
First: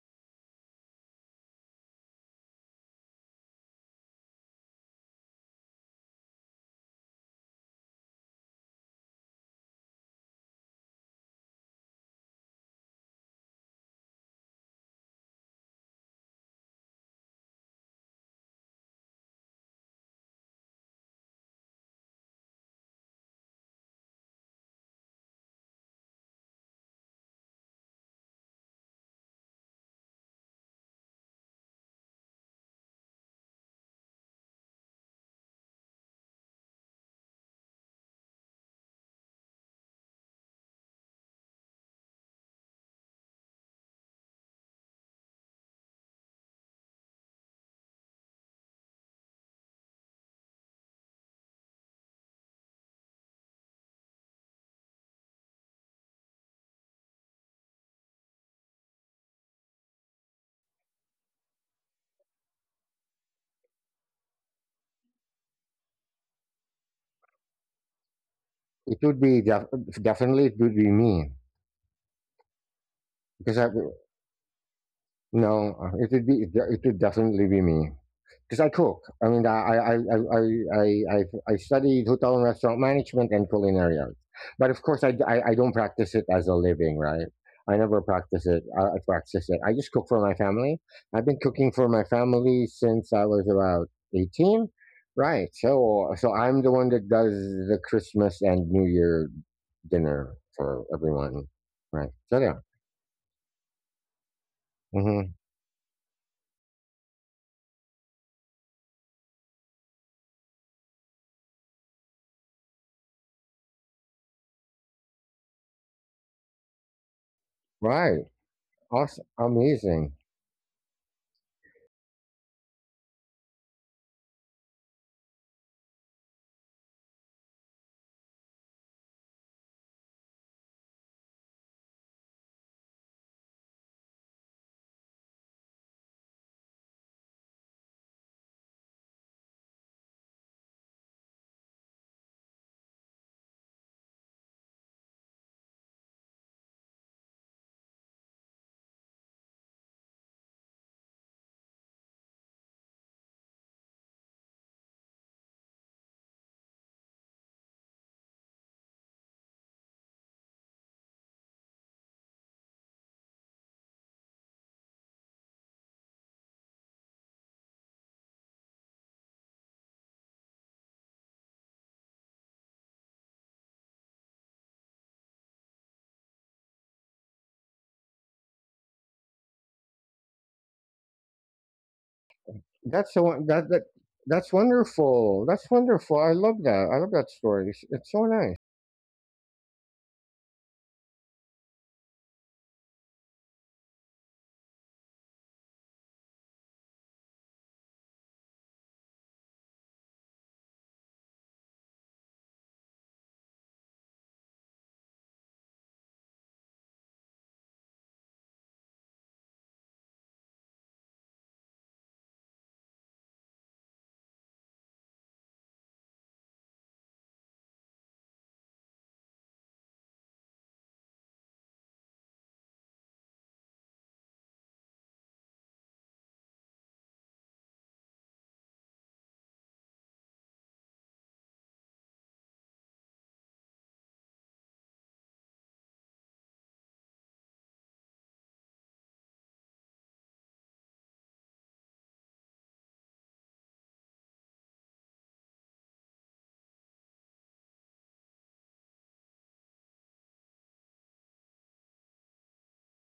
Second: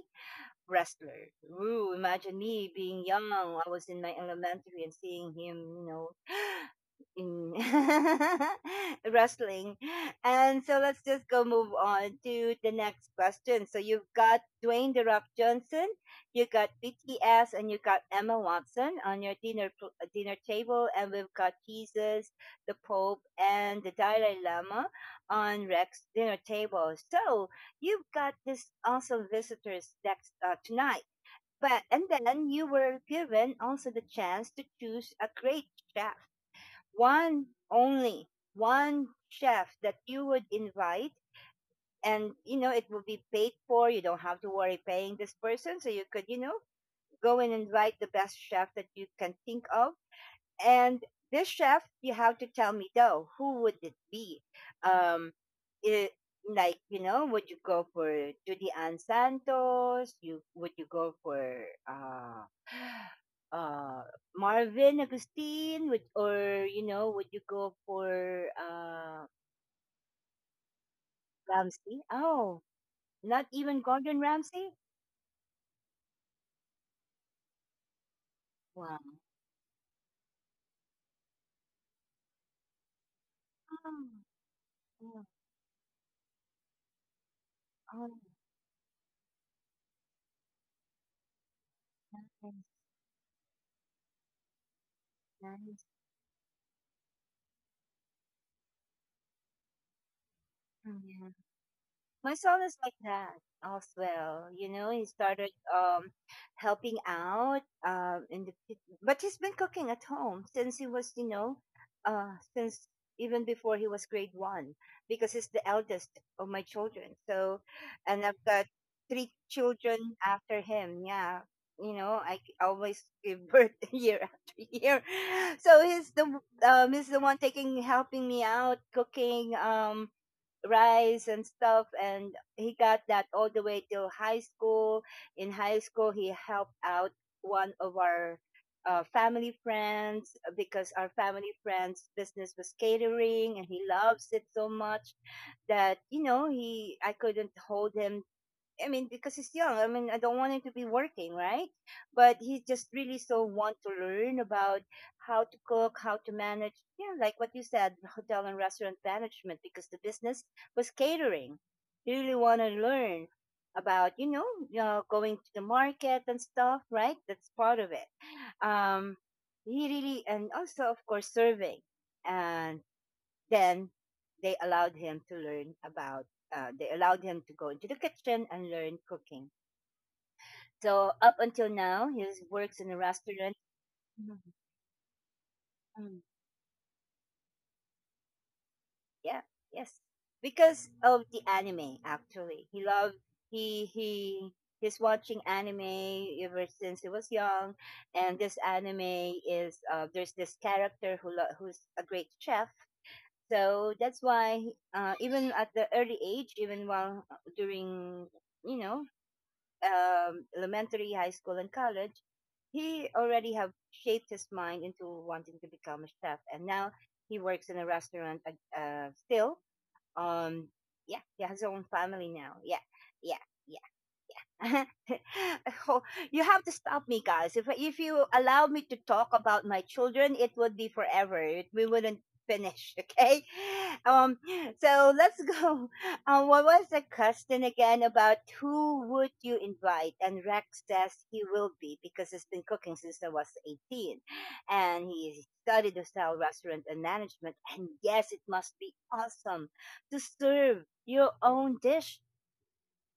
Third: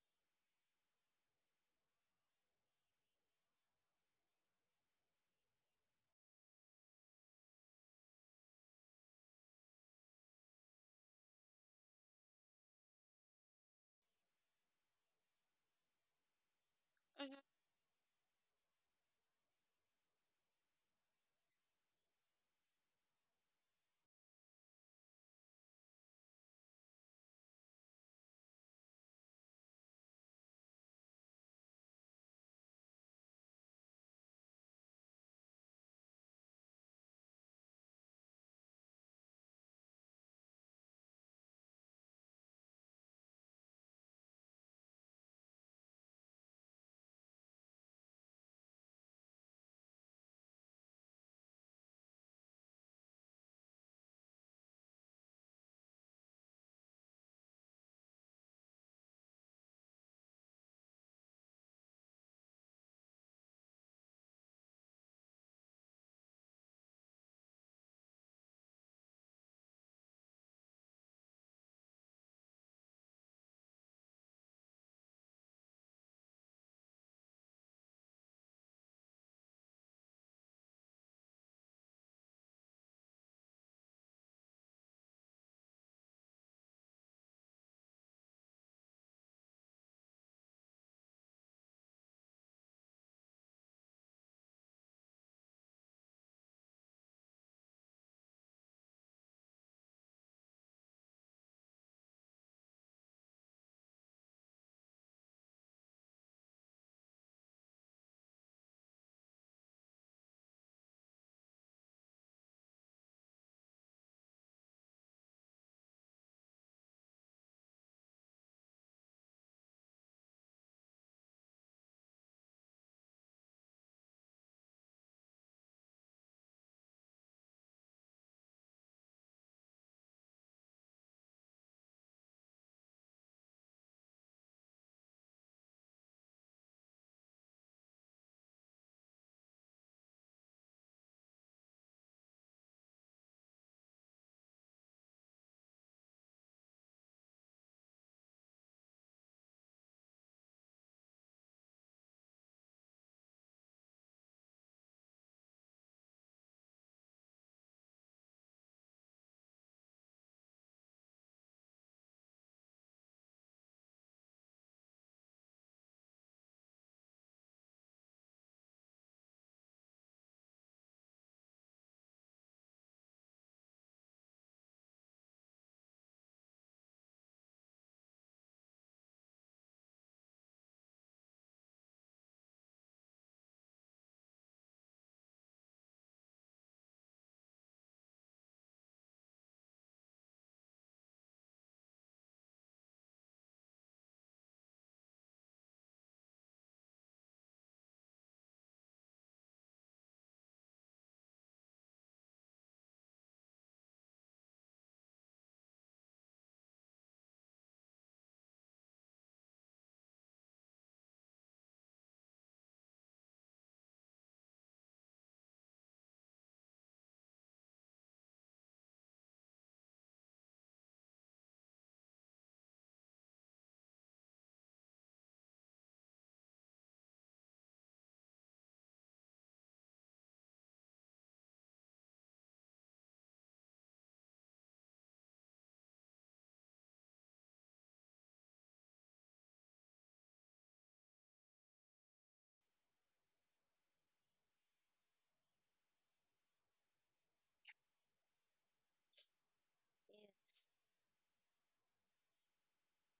[SPEAKER 1] wrestler. Ooh, imagine me being young. I was in my elementary and seeing him, you know, [GASPS] in [LAUGHS] wrestling. And so let's just go move on to the next question. So you've got Dwayne The Rock Johnson, you got
[SPEAKER 3] mhm.
[SPEAKER 1] BTS, and you got Emma Watson on your dinner table, and we've got Jesus, the Pope, and the Dalai Lama on Rex's dinner table. So you've got this also visitors next tonight. But and then you were given also the chance to choose a great chef, one only, one chef that you would invite, and you know it will be paid for. You don't have to worry paying this person, so you could you know go and invite the best chef that you can think of, and this chef, you have to tell me though, who would it be? Um, it, like you know, would you go for Judy Ann Santos? You would you go for uh uh Marvin Agustin? Would or you know, would you go for
[SPEAKER 2] It would be def- definitely it would be me
[SPEAKER 1] Ramsey? Oh, not
[SPEAKER 2] because I,
[SPEAKER 1] even Gordon Ramsay?
[SPEAKER 2] No, it would definitely be me because I
[SPEAKER 1] Wow.
[SPEAKER 2] cook. I mean, I studied hotel and restaurant management and culinary arts, but of course
[SPEAKER 1] Oh,
[SPEAKER 2] I don't practice it as a living, right? I never
[SPEAKER 1] oh,
[SPEAKER 2] practice it. I practice it. I just cook for my family. I've been cooking for my family since I was about 18, right?
[SPEAKER 1] nice,
[SPEAKER 2] So so I'm the one that does the Christmas and New Year dinner for
[SPEAKER 1] nice.
[SPEAKER 2] everyone, right?
[SPEAKER 1] My
[SPEAKER 2] So
[SPEAKER 1] son
[SPEAKER 2] yeah,
[SPEAKER 1] is like that as well. You know, he
[SPEAKER 2] hmm
[SPEAKER 1] started helping out in the but he's been cooking at home since he was, you know, since even before he was grade one because he's the eldest of my children. So,
[SPEAKER 2] right.
[SPEAKER 1] and I've got
[SPEAKER 2] Awesome.
[SPEAKER 1] three children
[SPEAKER 2] Amazing.
[SPEAKER 1] after him. Yeah. You know, I always give birth [LAUGHS] year after year. So he's the one taking helping me out cooking rice and stuff, and he got that all the way till high school. In high school, he helped out one of our family friends because our family friends business was catering, and he loves it so much that, you know, he I couldn't hold him. I mean, because he's young. I mean, I don't want him to be working, right? But he just really so want to learn about how to cook, how to manage, yeah, like what you said, [LAUGHS] hotel and restaurant management, because the business was catering. He really want to learn about, you know, going to the market and stuff, right? That's part of it. Um, he really, and also, of course, serving. And then they allowed him to learn about they allowed him to go into the kitchen and learn cooking, so up until now he works in a
[SPEAKER 2] That's so
[SPEAKER 1] restaurant.
[SPEAKER 2] that that
[SPEAKER 1] Mhm.
[SPEAKER 2] that's wonderful. That's
[SPEAKER 1] Mm.
[SPEAKER 2] wonderful. I love that. I love that story. It's so nice.
[SPEAKER 1] Yeah. Yes. Because of the anime, actually, he loved, he he's watching anime ever since he was young, and this anime is there's this character who who's a great chef. So that's why, even at the early age, even while during, you know, elementary, high school, and college, he already have shaped his mind into wanting to become a chef. And now he works in a restaurant still. Um, yeah, he has his own family now. Yeah, yeah, yeah. [LAUGHS] Oh, you have to stop me, guys. If you allow me to talk about my children, it would be forever. It, we wouldn't finish. [LAUGHS] Okay. Um. So let's go. [LAUGHS] Um. What was the question again about who would you invite? And Rex says he will be because he's been cooking since I was 18, and he studied hotel restaurant and management. And yes, it must be awesome to
[SPEAKER 3] Yes.
[SPEAKER 1] serve your own dish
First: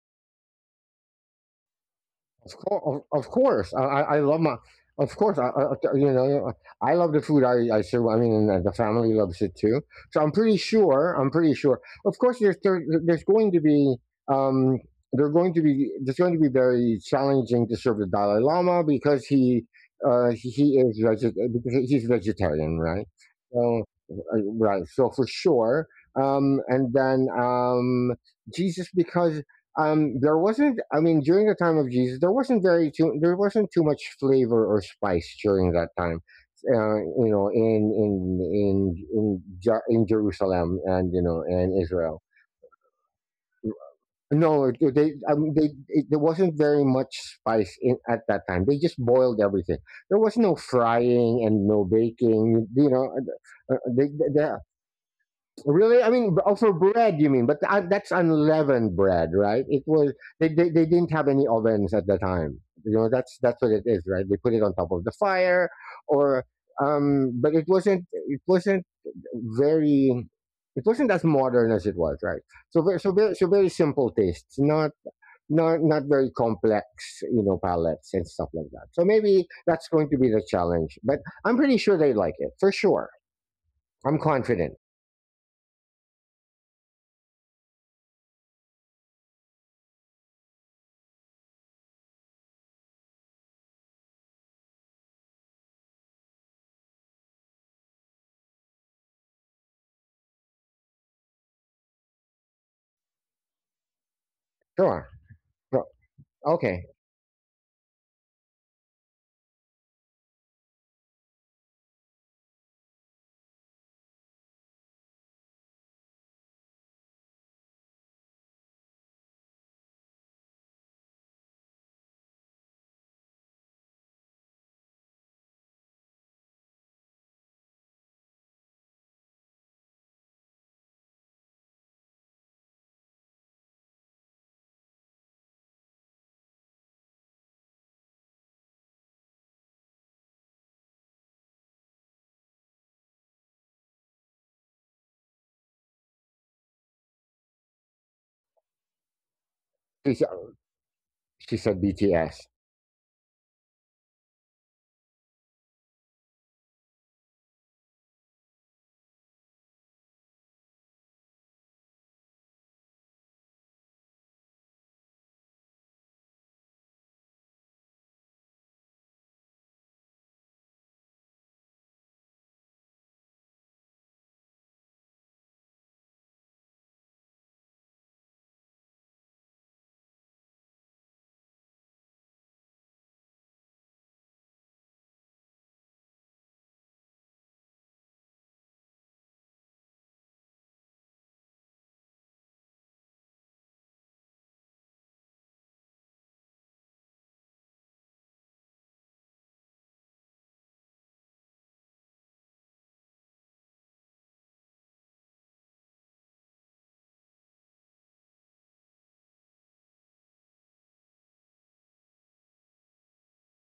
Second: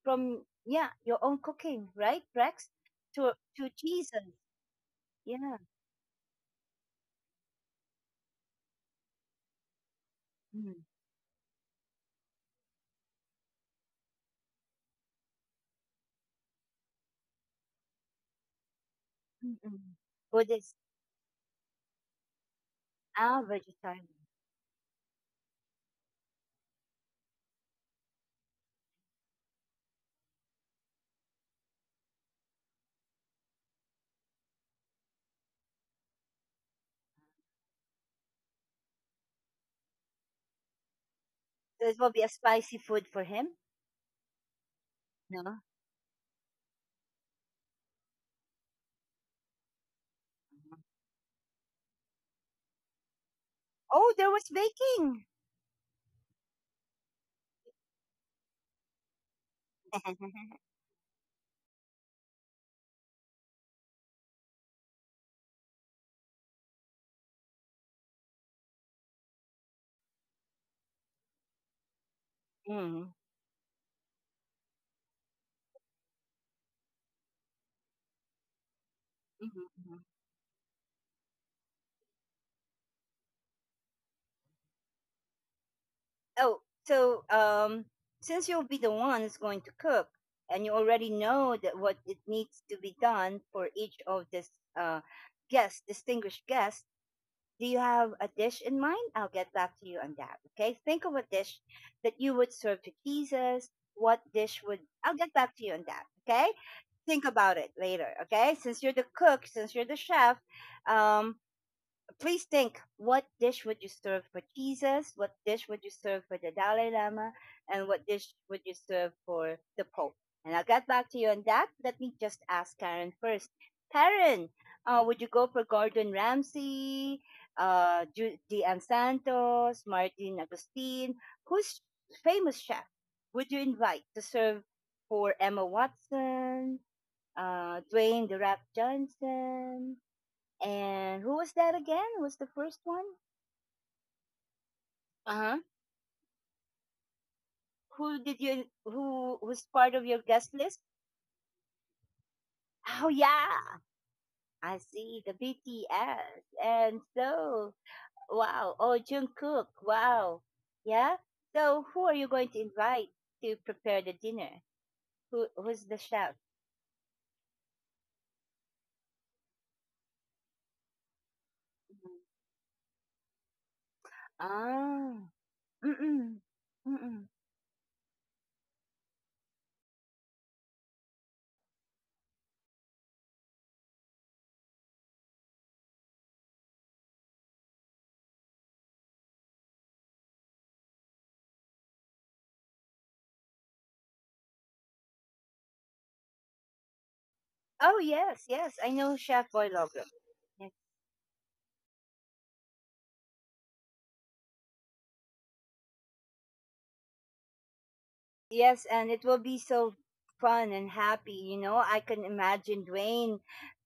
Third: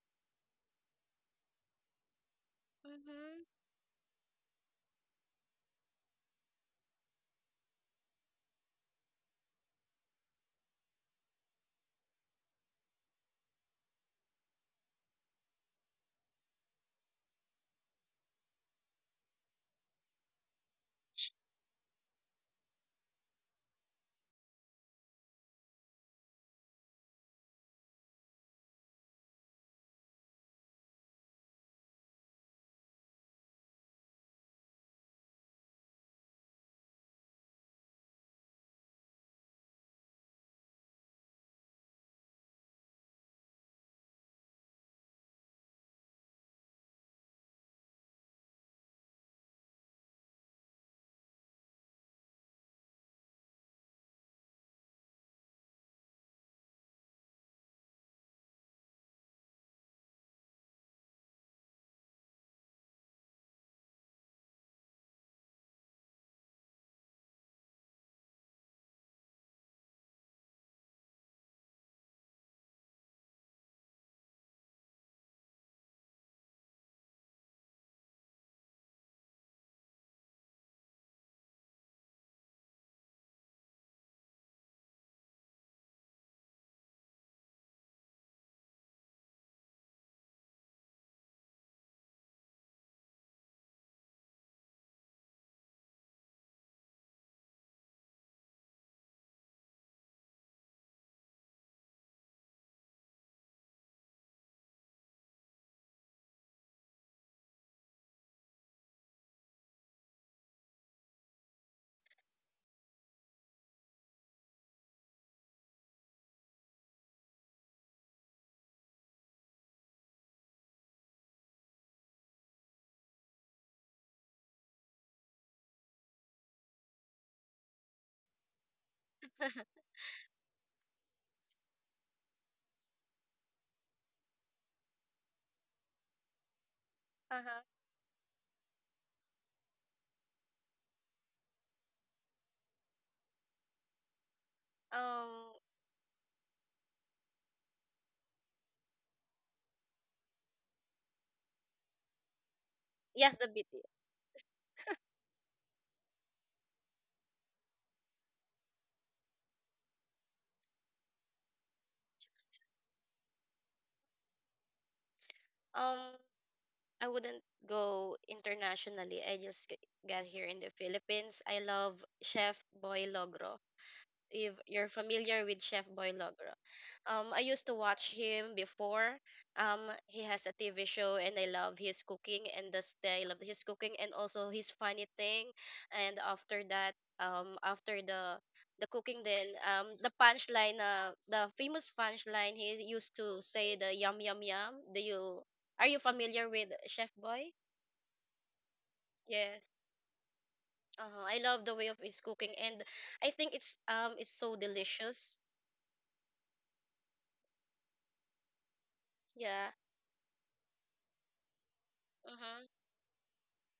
[SPEAKER 1] from, yeah, your own cooking, right, Rex?
[SPEAKER 2] Of
[SPEAKER 1] to
[SPEAKER 3] Mm-hmm.
[SPEAKER 1] to
[SPEAKER 2] course, I
[SPEAKER 1] Jesus.
[SPEAKER 2] love my. Of course,
[SPEAKER 1] Yeah.
[SPEAKER 2] I- you know I love the food I serve. I mean, and the family loves it too. So I'm pretty
[SPEAKER 1] Mm.
[SPEAKER 2] sure. I'm pretty sure. Of course, there's going to be um there's going to be very challenging to serve the Dalai Lama because
[SPEAKER 1] Mm.
[SPEAKER 2] he
[SPEAKER 1] Buddhists
[SPEAKER 2] is because he's vegetarian, right?
[SPEAKER 1] are
[SPEAKER 2] So
[SPEAKER 1] vegetarian.
[SPEAKER 2] right. So for sure. And then Jesus because there wasn't. I mean, during the time of Jesus, there wasn't very too. There wasn't too much flavor or spice during that time. You know, in Jerusalem and you know and
[SPEAKER 1] So it will be
[SPEAKER 2] Israel.
[SPEAKER 1] a spicy food for him?
[SPEAKER 2] No,
[SPEAKER 1] No.
[SPEAKER 2] there wasn't very much spice in at that time. They just boiled everything. There was no
[SPEAKER 1] Mm-hmm.
[SPEAKER 2] frying and no baking. You know,
[SPEAKER 1] Oh, there was
[SPEAKER 2] they,
[SPEAKER 1] baking.
[SPEAKER 2] Oh, really? I mean, oh, for bread, you mean? But that's unleavened bread, right? It was
[SPEAKER 1] [LAUGHS]
[SPEAKER 2] they didn't have any ovens at the time. You know, that's what it is, right? They put it on top of the fire, or but it wasn't very it wasn't as modern as it was, right? So very,
[SPEAKER 1] Mm.
[SPEAKER 2] so very simple tastes, not not very complex, you know, palettes and stuff like that. So maybe that's
[SPEAKER 1] Hmm.
[SPEAKER 2] going to be the challenge. But I'm pretty sure they like it for sure. I'm confident.
[SPEAKER 1] Oh, so, since you'll be the one who's going to cook, and you already know that what it needs to be done for each of this, uh guest, distinguished guest, do you have a dish in mind? I'll get back to you on that. Okay. Think of a dish that you would serve to Jesus. What dish would
[SPEAKER 2] Sure.
[SPEAKER 1] I'll get back to you on
[SPEAKER 2] Sure.
[SPEAKER 1] that. Okay.
[SPEAKER 2] Okay.
[SPEAKER 1] Think about it later. Okay. Since you're the cook, since you're the chef, um, please think what dish would you serve for Jesus, what dish would you serve for the Dalai Lama, and what dish would you serve for the Pope? And I'll get back to you on that. Let me just ask Karen first. Karen, would you go for Gordon Ramsay, uh, Dian Santos, Martin Agustin? Who's famous chef would you invite to serve for Emma Watson,
[SPEAKER 3] Uh-huh.
[SPEAKER 1] Dwayne The Rock Johnson, and who was that again? Was the first one? Uh
[SPEAKER 3] Um,
[SPEAKER 1] huh. Who did you? Who was part of your
[SPEAKER 2] She's, uh,
[SPEAKER 1] guest list?
[SPEAKER 2] she said BTS.
[SPEAKER 1] Oh
[SPEAKER 3] yes, the
[SPEAKER 1] yeah,
[SPEAKER 3] BT.
[SPEAKER 1] I see the BTS. And so, wow. Oh, Jungkook. Wow. Yeah. So, who are you going to invite to prepare the dinner? Who? Who's the
[SPEAKER 3] Um,
[SPEAKER 1] chef?
[SPEAKER 3] I wouldn't go internationally. I just got here in the Philippines. I love
[SPEAKER 1] Mhm.
[SPEAKER 3] Chef Boy if you're
[SPEAKER 1] Ah.
[SPEAKER 3] familiar with Chef
[SPEAKER 1] Mm
[SPEAKER 3] Boy
[SPEAKER 1] mm.
[SPEAKER 3] Logro.
[SPEAKER 1] Mm mm.
[SPEAKER 3] I used to watch him before. Um, he has a TV show, and I love his cooking and the style of his cooking, and also his funny thing. And after that, after the cooking, then the punchline, the famous punchline, he used to say the yum yum yum. Do you are you familiar with Chef Boy?
[SPEAKER 1] Oh yes, yes. I know Chef Boy
[SPEAKER 3] Yes.
[SPEAKER 1] Logro.
[SPEAKER 3] I love the way of his cooking, and I think it's so delicious.
[SPEAKER 1] Yes, and it will be
[SPEAKER 3] Yeah.
[SPEAKER 1] so fun and happy. You know, I can
[SPEAKER 3] Mhm.
[SPEAKER 1] imagine Dwayne.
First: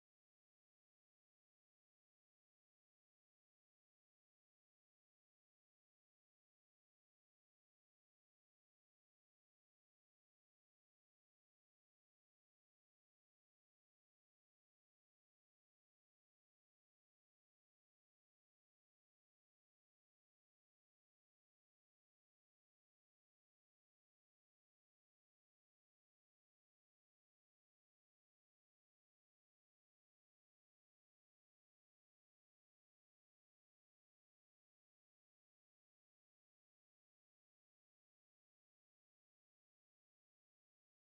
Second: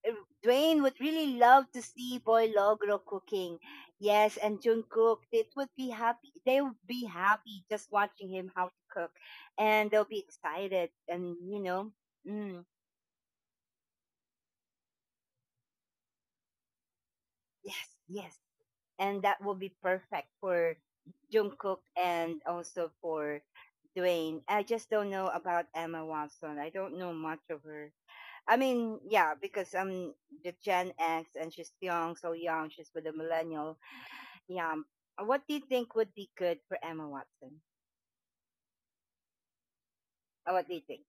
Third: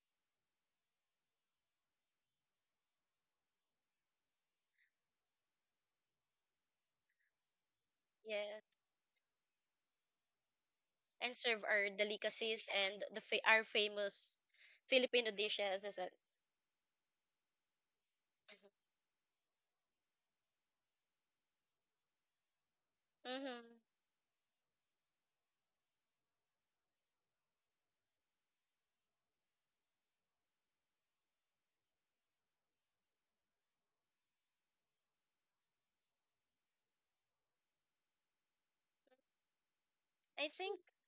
[SPEAKER 1] uh, Dwayne would really love to see Boy Logro cooking. Yes, and Jungkook, it would be happy. They would be happy just watching him
[SPEAKER 3] Yes,
[SPEAKER 1] how to cook, and they'll be excited. And,
[SPEAKER 3] and
[SPEAKER 1] you
[SPEAKER 3] serve our
[SPEAKER 1] know, mm,
[SPEAKER 3] delicacies and our famous Filipino dishes, is it?
[SPEAKER 1] yes, yes, and that will be perfect for Jungkook and also for
[SPEAKER 3] Mm-hmm.
[SPEAKER 1] Dwayne. I just don't know about Emma Watson. I don't know much of her. I mean, yeah, because, the Gen X and she's young, so young. She's with a millennial. Yeah. Um, what do you think would be good for Emma Watson?
[SPEAKER 3] I
[SPEAKER 1] What do
[SPEAKER 3] think
[SPEAKER 1] you think?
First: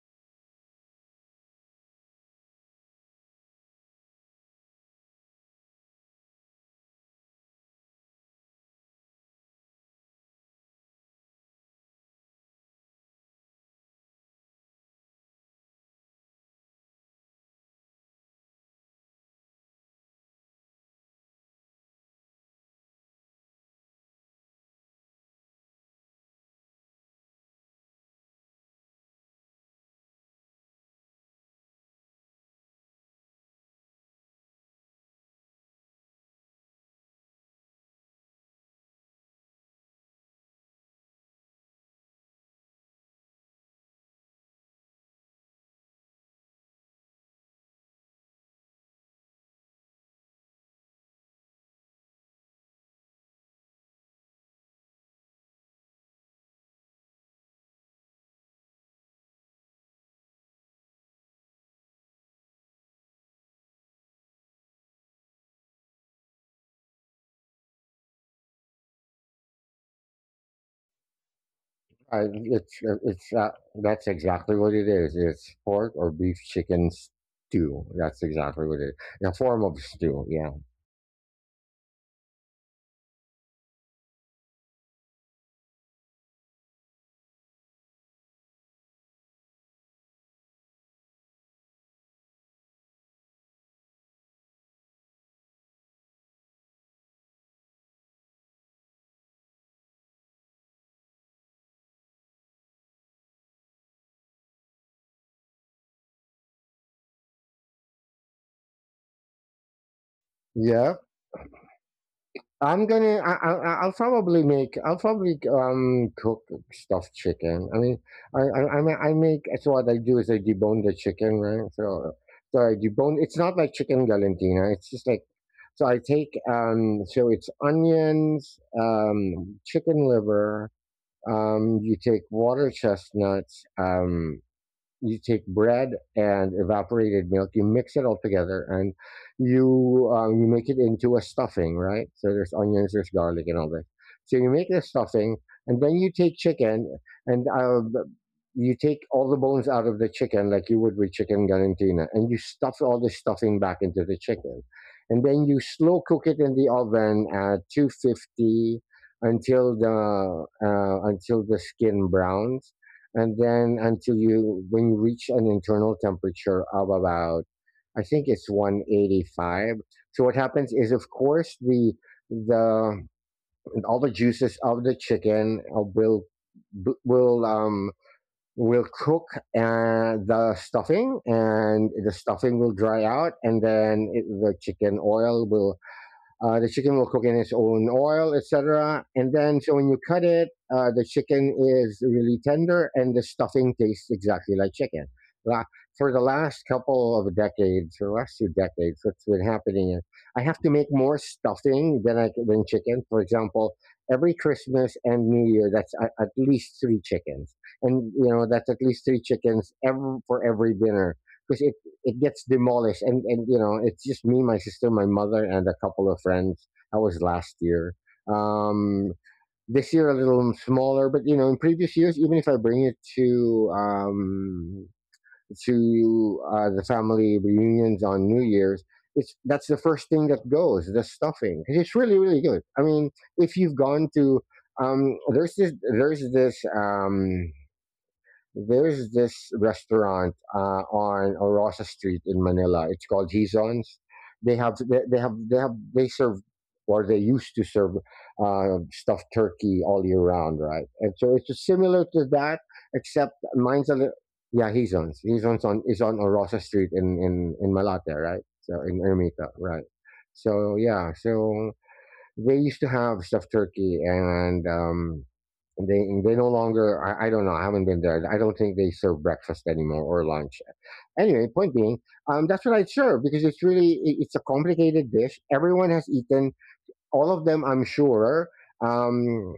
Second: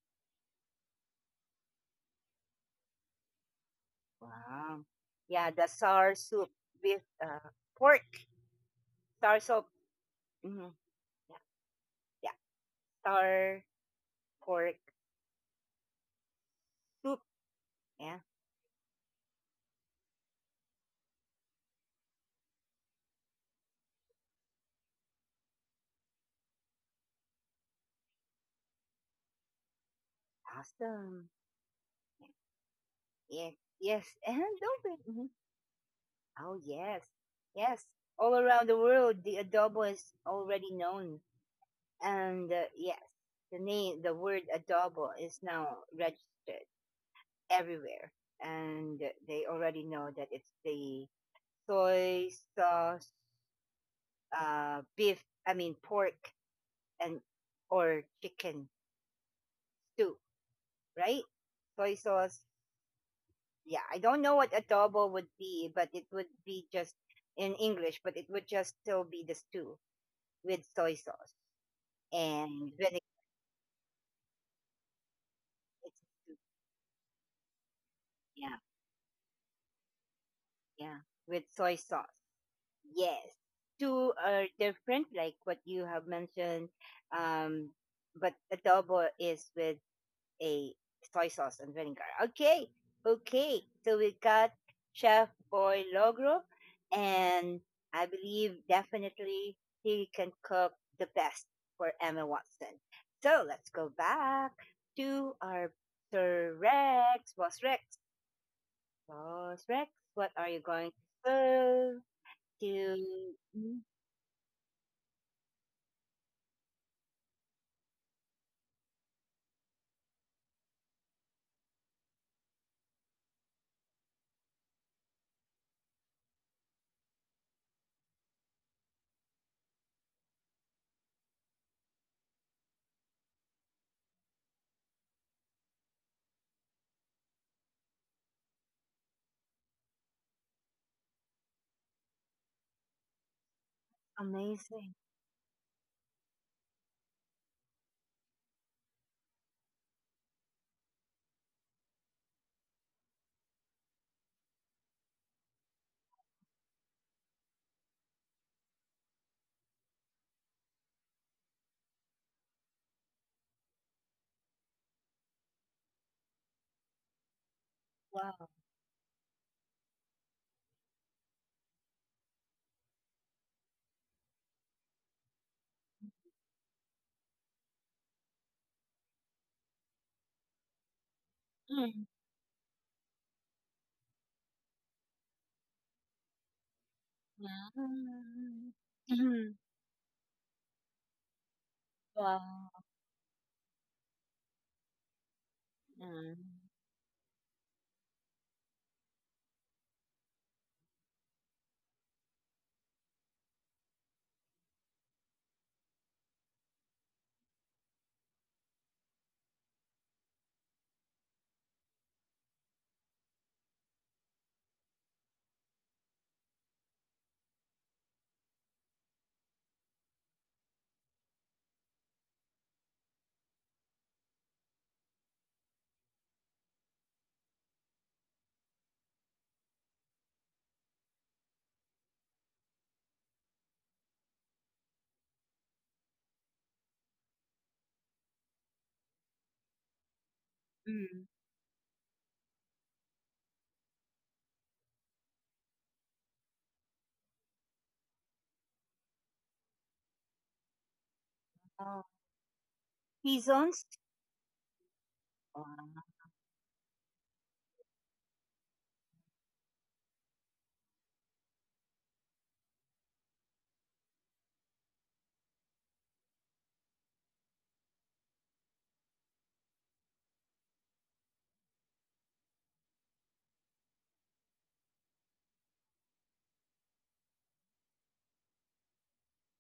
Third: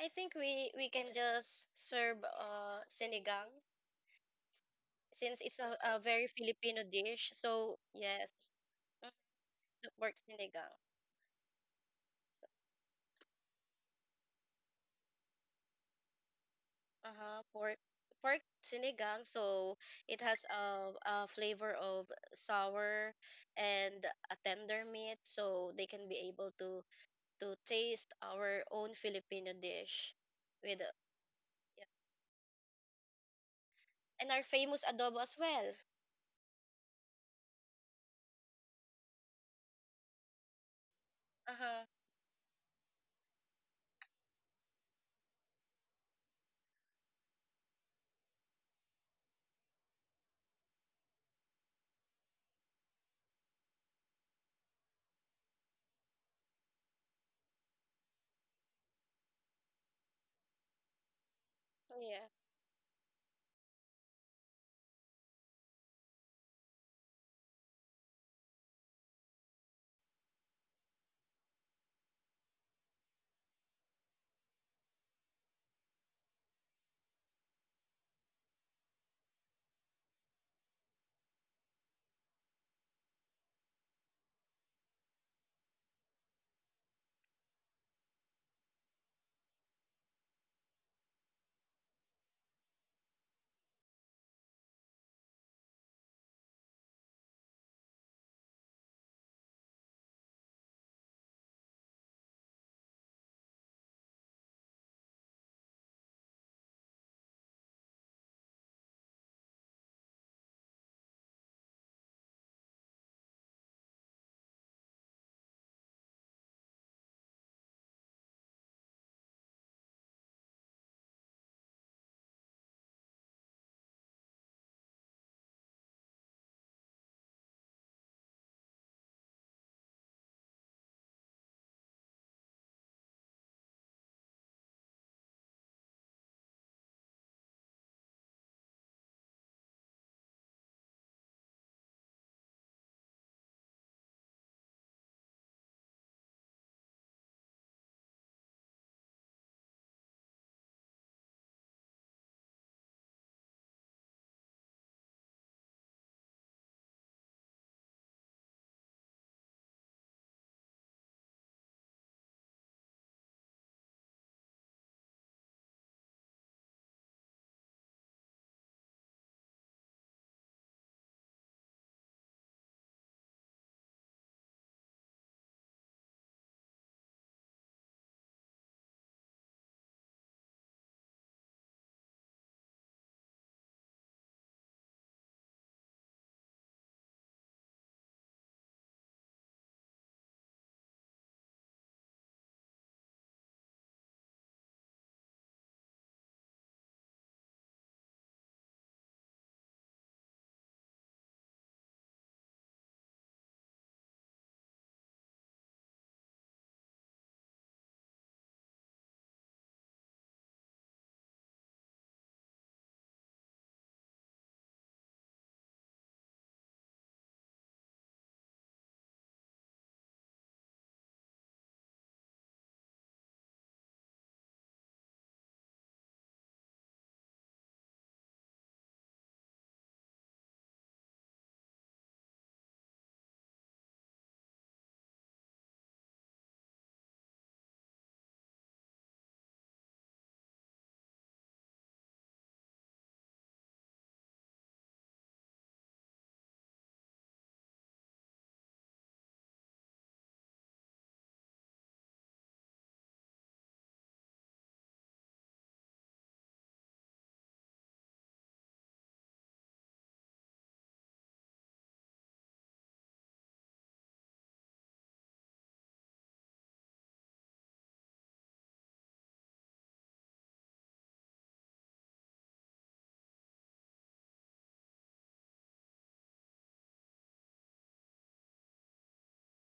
[SPEAKER 3] I think we can just serve sinigang
[SPEAKER 1] Wow.
[SPEAKER 3] since
[SPEAKER 1] Yeah,
[SPEAKER 3] it's
[SPEAKER 1] the
[SPEAKER 3] a
[SPEAKER 1] sour
[SPEAKER 3] very
[SPEAKER 1] soup
[SPEAKER 3] Filipino
[SPEAKER 1] with,
[SPEAKER 3] dish. So
[SPEAKER 1] pork.
[SPEAKER 3] yes, mm,
[SPEAKER 1] Sour soup.
[SPEAKER 3] the pork
[SPEAKER 1] Hmm.
[SPEAKER 3] sinigang.
[SPEAKER 1] Yeah, yeah. Sour pork
[SPEAKER 3] Uh
[SPEAKER 1] soup.
[SPEAKER 3] huh. Pork
[SPEAKER 1] Yeah.
[SPEAKER 3] pork sinigang. So it has a flavor of sour and a tender meat. So they can be able to taste our own Filipino dish with
[SPEAKER 1] Awesome.
[SPEAKER 3] yeah.
[SPEAKER 1] Yeah. Yes.
[SPEAKER 3] And
[SPEAKER 1] And
[SPEAKER 3] our famous
[SPEAKER 1] open.
[SPEAKER 3] adobo
[SPEAKER 1] Hmm.
[SPEAKER 3] as well.
[SPEAKER 1] Oh yes. Yes. All around the world, the adobo is already known.
[SPEAKER 3] Uh-huh.
[SPEAKER 1] And yes, the name, the word adobo is now registered everywhere, and they already know that it's the soy sauce, beef. I mean pork and or chicken stew, right? Soy
[SPEAKER 3] Yeah.
[SPEAKER 1] sauce. Yeah, I don't know what adobo would be, but it would be just in English, but it would just still be the stew with soy sauce and vinegar.
[SPEAKER 2] It's That's exactly what it is. It's pork
[SPEAKER 1] It's a
[SPEAKER 2] or
[SPEAKER 1] stew.
[SPEAKER 2] beef chicken stew. That's
[SPEAKER 1] Yeah,
[SPEAKER 2] exactly what it is. A form of stew. Yeah.
[SPEAKER 1] yeah, with soy sauce. Yes, two are different, like what you have mentioned. Um, but adobo is with a soy sauce and vinegar. Okay, okay. So we got Chef Boy Logro, and I believe definitely he can cook the best for Emma Watson. So let's go back to our Sir Rex, Boss Rex, Boss Rex. What are you going
[SPEAKER 2] Yeah.
[SPEAKER 1] to serve
[SPEAKER 2] I'm gonna.
[SPEAKER 1] to?
[SPEAKER 2] I- I'll probably make. I'll probably cook stuffed chicken. I mean, I make. So what I do is I debone the chicken, right? So so I debone. It's not like chicken galantina. It's just like. So I take So it's onions, chicken liver, you take water chestnuts, you take bread and evaporated milk, you mix it all together, and you make it into a stuffing, right? So there's onions, there's garlic, and all that. So you make the
[SPEAKER 1] Amazing.
[SPEAKER 2] stuffing, and then you take chicken, and you take all the bones out of the chicken, like you would with chicken galantina, and you stuff all the stuffing back into the chicken, and then you slow cook it in the oven at 250 until the skin browns and then until you when you reach an internal temperature of about I think
[SPEAKER 1] Wow.
[SPEAKER 2] it's 185. So what happens is of course the the all the juices of the chicken will cook the stuffing and
[SPEAKER 1] Mm.
[SPEAKER 2] the stuffing will dry out and then the chicken oil will the chicken will cook in its
[SPEAKER 1] Yeah.
[SPEAKER 2] own oil,
[SPEAKER 1] Mm.
[SPEAKER 2] etc. And
[SPEAKER 1] Mhm.
[SPEAKER 2] then, so when you cut it, the chicken is really
[SPEAKER 1] Wow.
[SPEAKER 2] tender, and the stuffing tastes exactly like chicken. La- for the
[SPEAKER 1] Yeah.
[SPEAKER 2] last couple of decades, or last two decades, what's been happening is I have to make more stuffing than than chicken. For example, every Christmas and New Year, that's at least three chickens, and you know that's at least three chickens for every dinner, because it gets demolished, and you know, it's just me, my sister, my mother, and a couple of friends. That was last year. um this year a little smaller, but you know, in previous years, even if I bring it to the family reunions on New Year's, it's that's the first thing that goes, the stuffing. 'Cause it's really, really good. I mean, if you've gone to um there's this there's this um there's this restaurant
[SPEAKER 1] Mm.
[SPEAKER 2] on Orosa Street in Manila. It's called Hizon's. They serve, or they used to serve, uh, stuffed turkey all year round, right? And so it's just
[SPEAKER 1] Wow.
[SPEAKER 2] similar to that, except
[SPEAKER 1] He's on. S-.
[SPEAKER 2] mine's a little. Yeah, Hizon's. Hizon's on is
[SPEAKER 1] Wow.
[SPEAKER 2] on Orosa Street in Malate, right? So in Ermita, right? So yeah, so they used to have stuffed turkey, and they no longer. I don't know. I haven't been there. I don't think they serve breakfast anymore or lunch. Anyway, point being, that's what I'd serve, because it's it's a complicated dish. Everyone has eaten, all of them, I'm sure, um,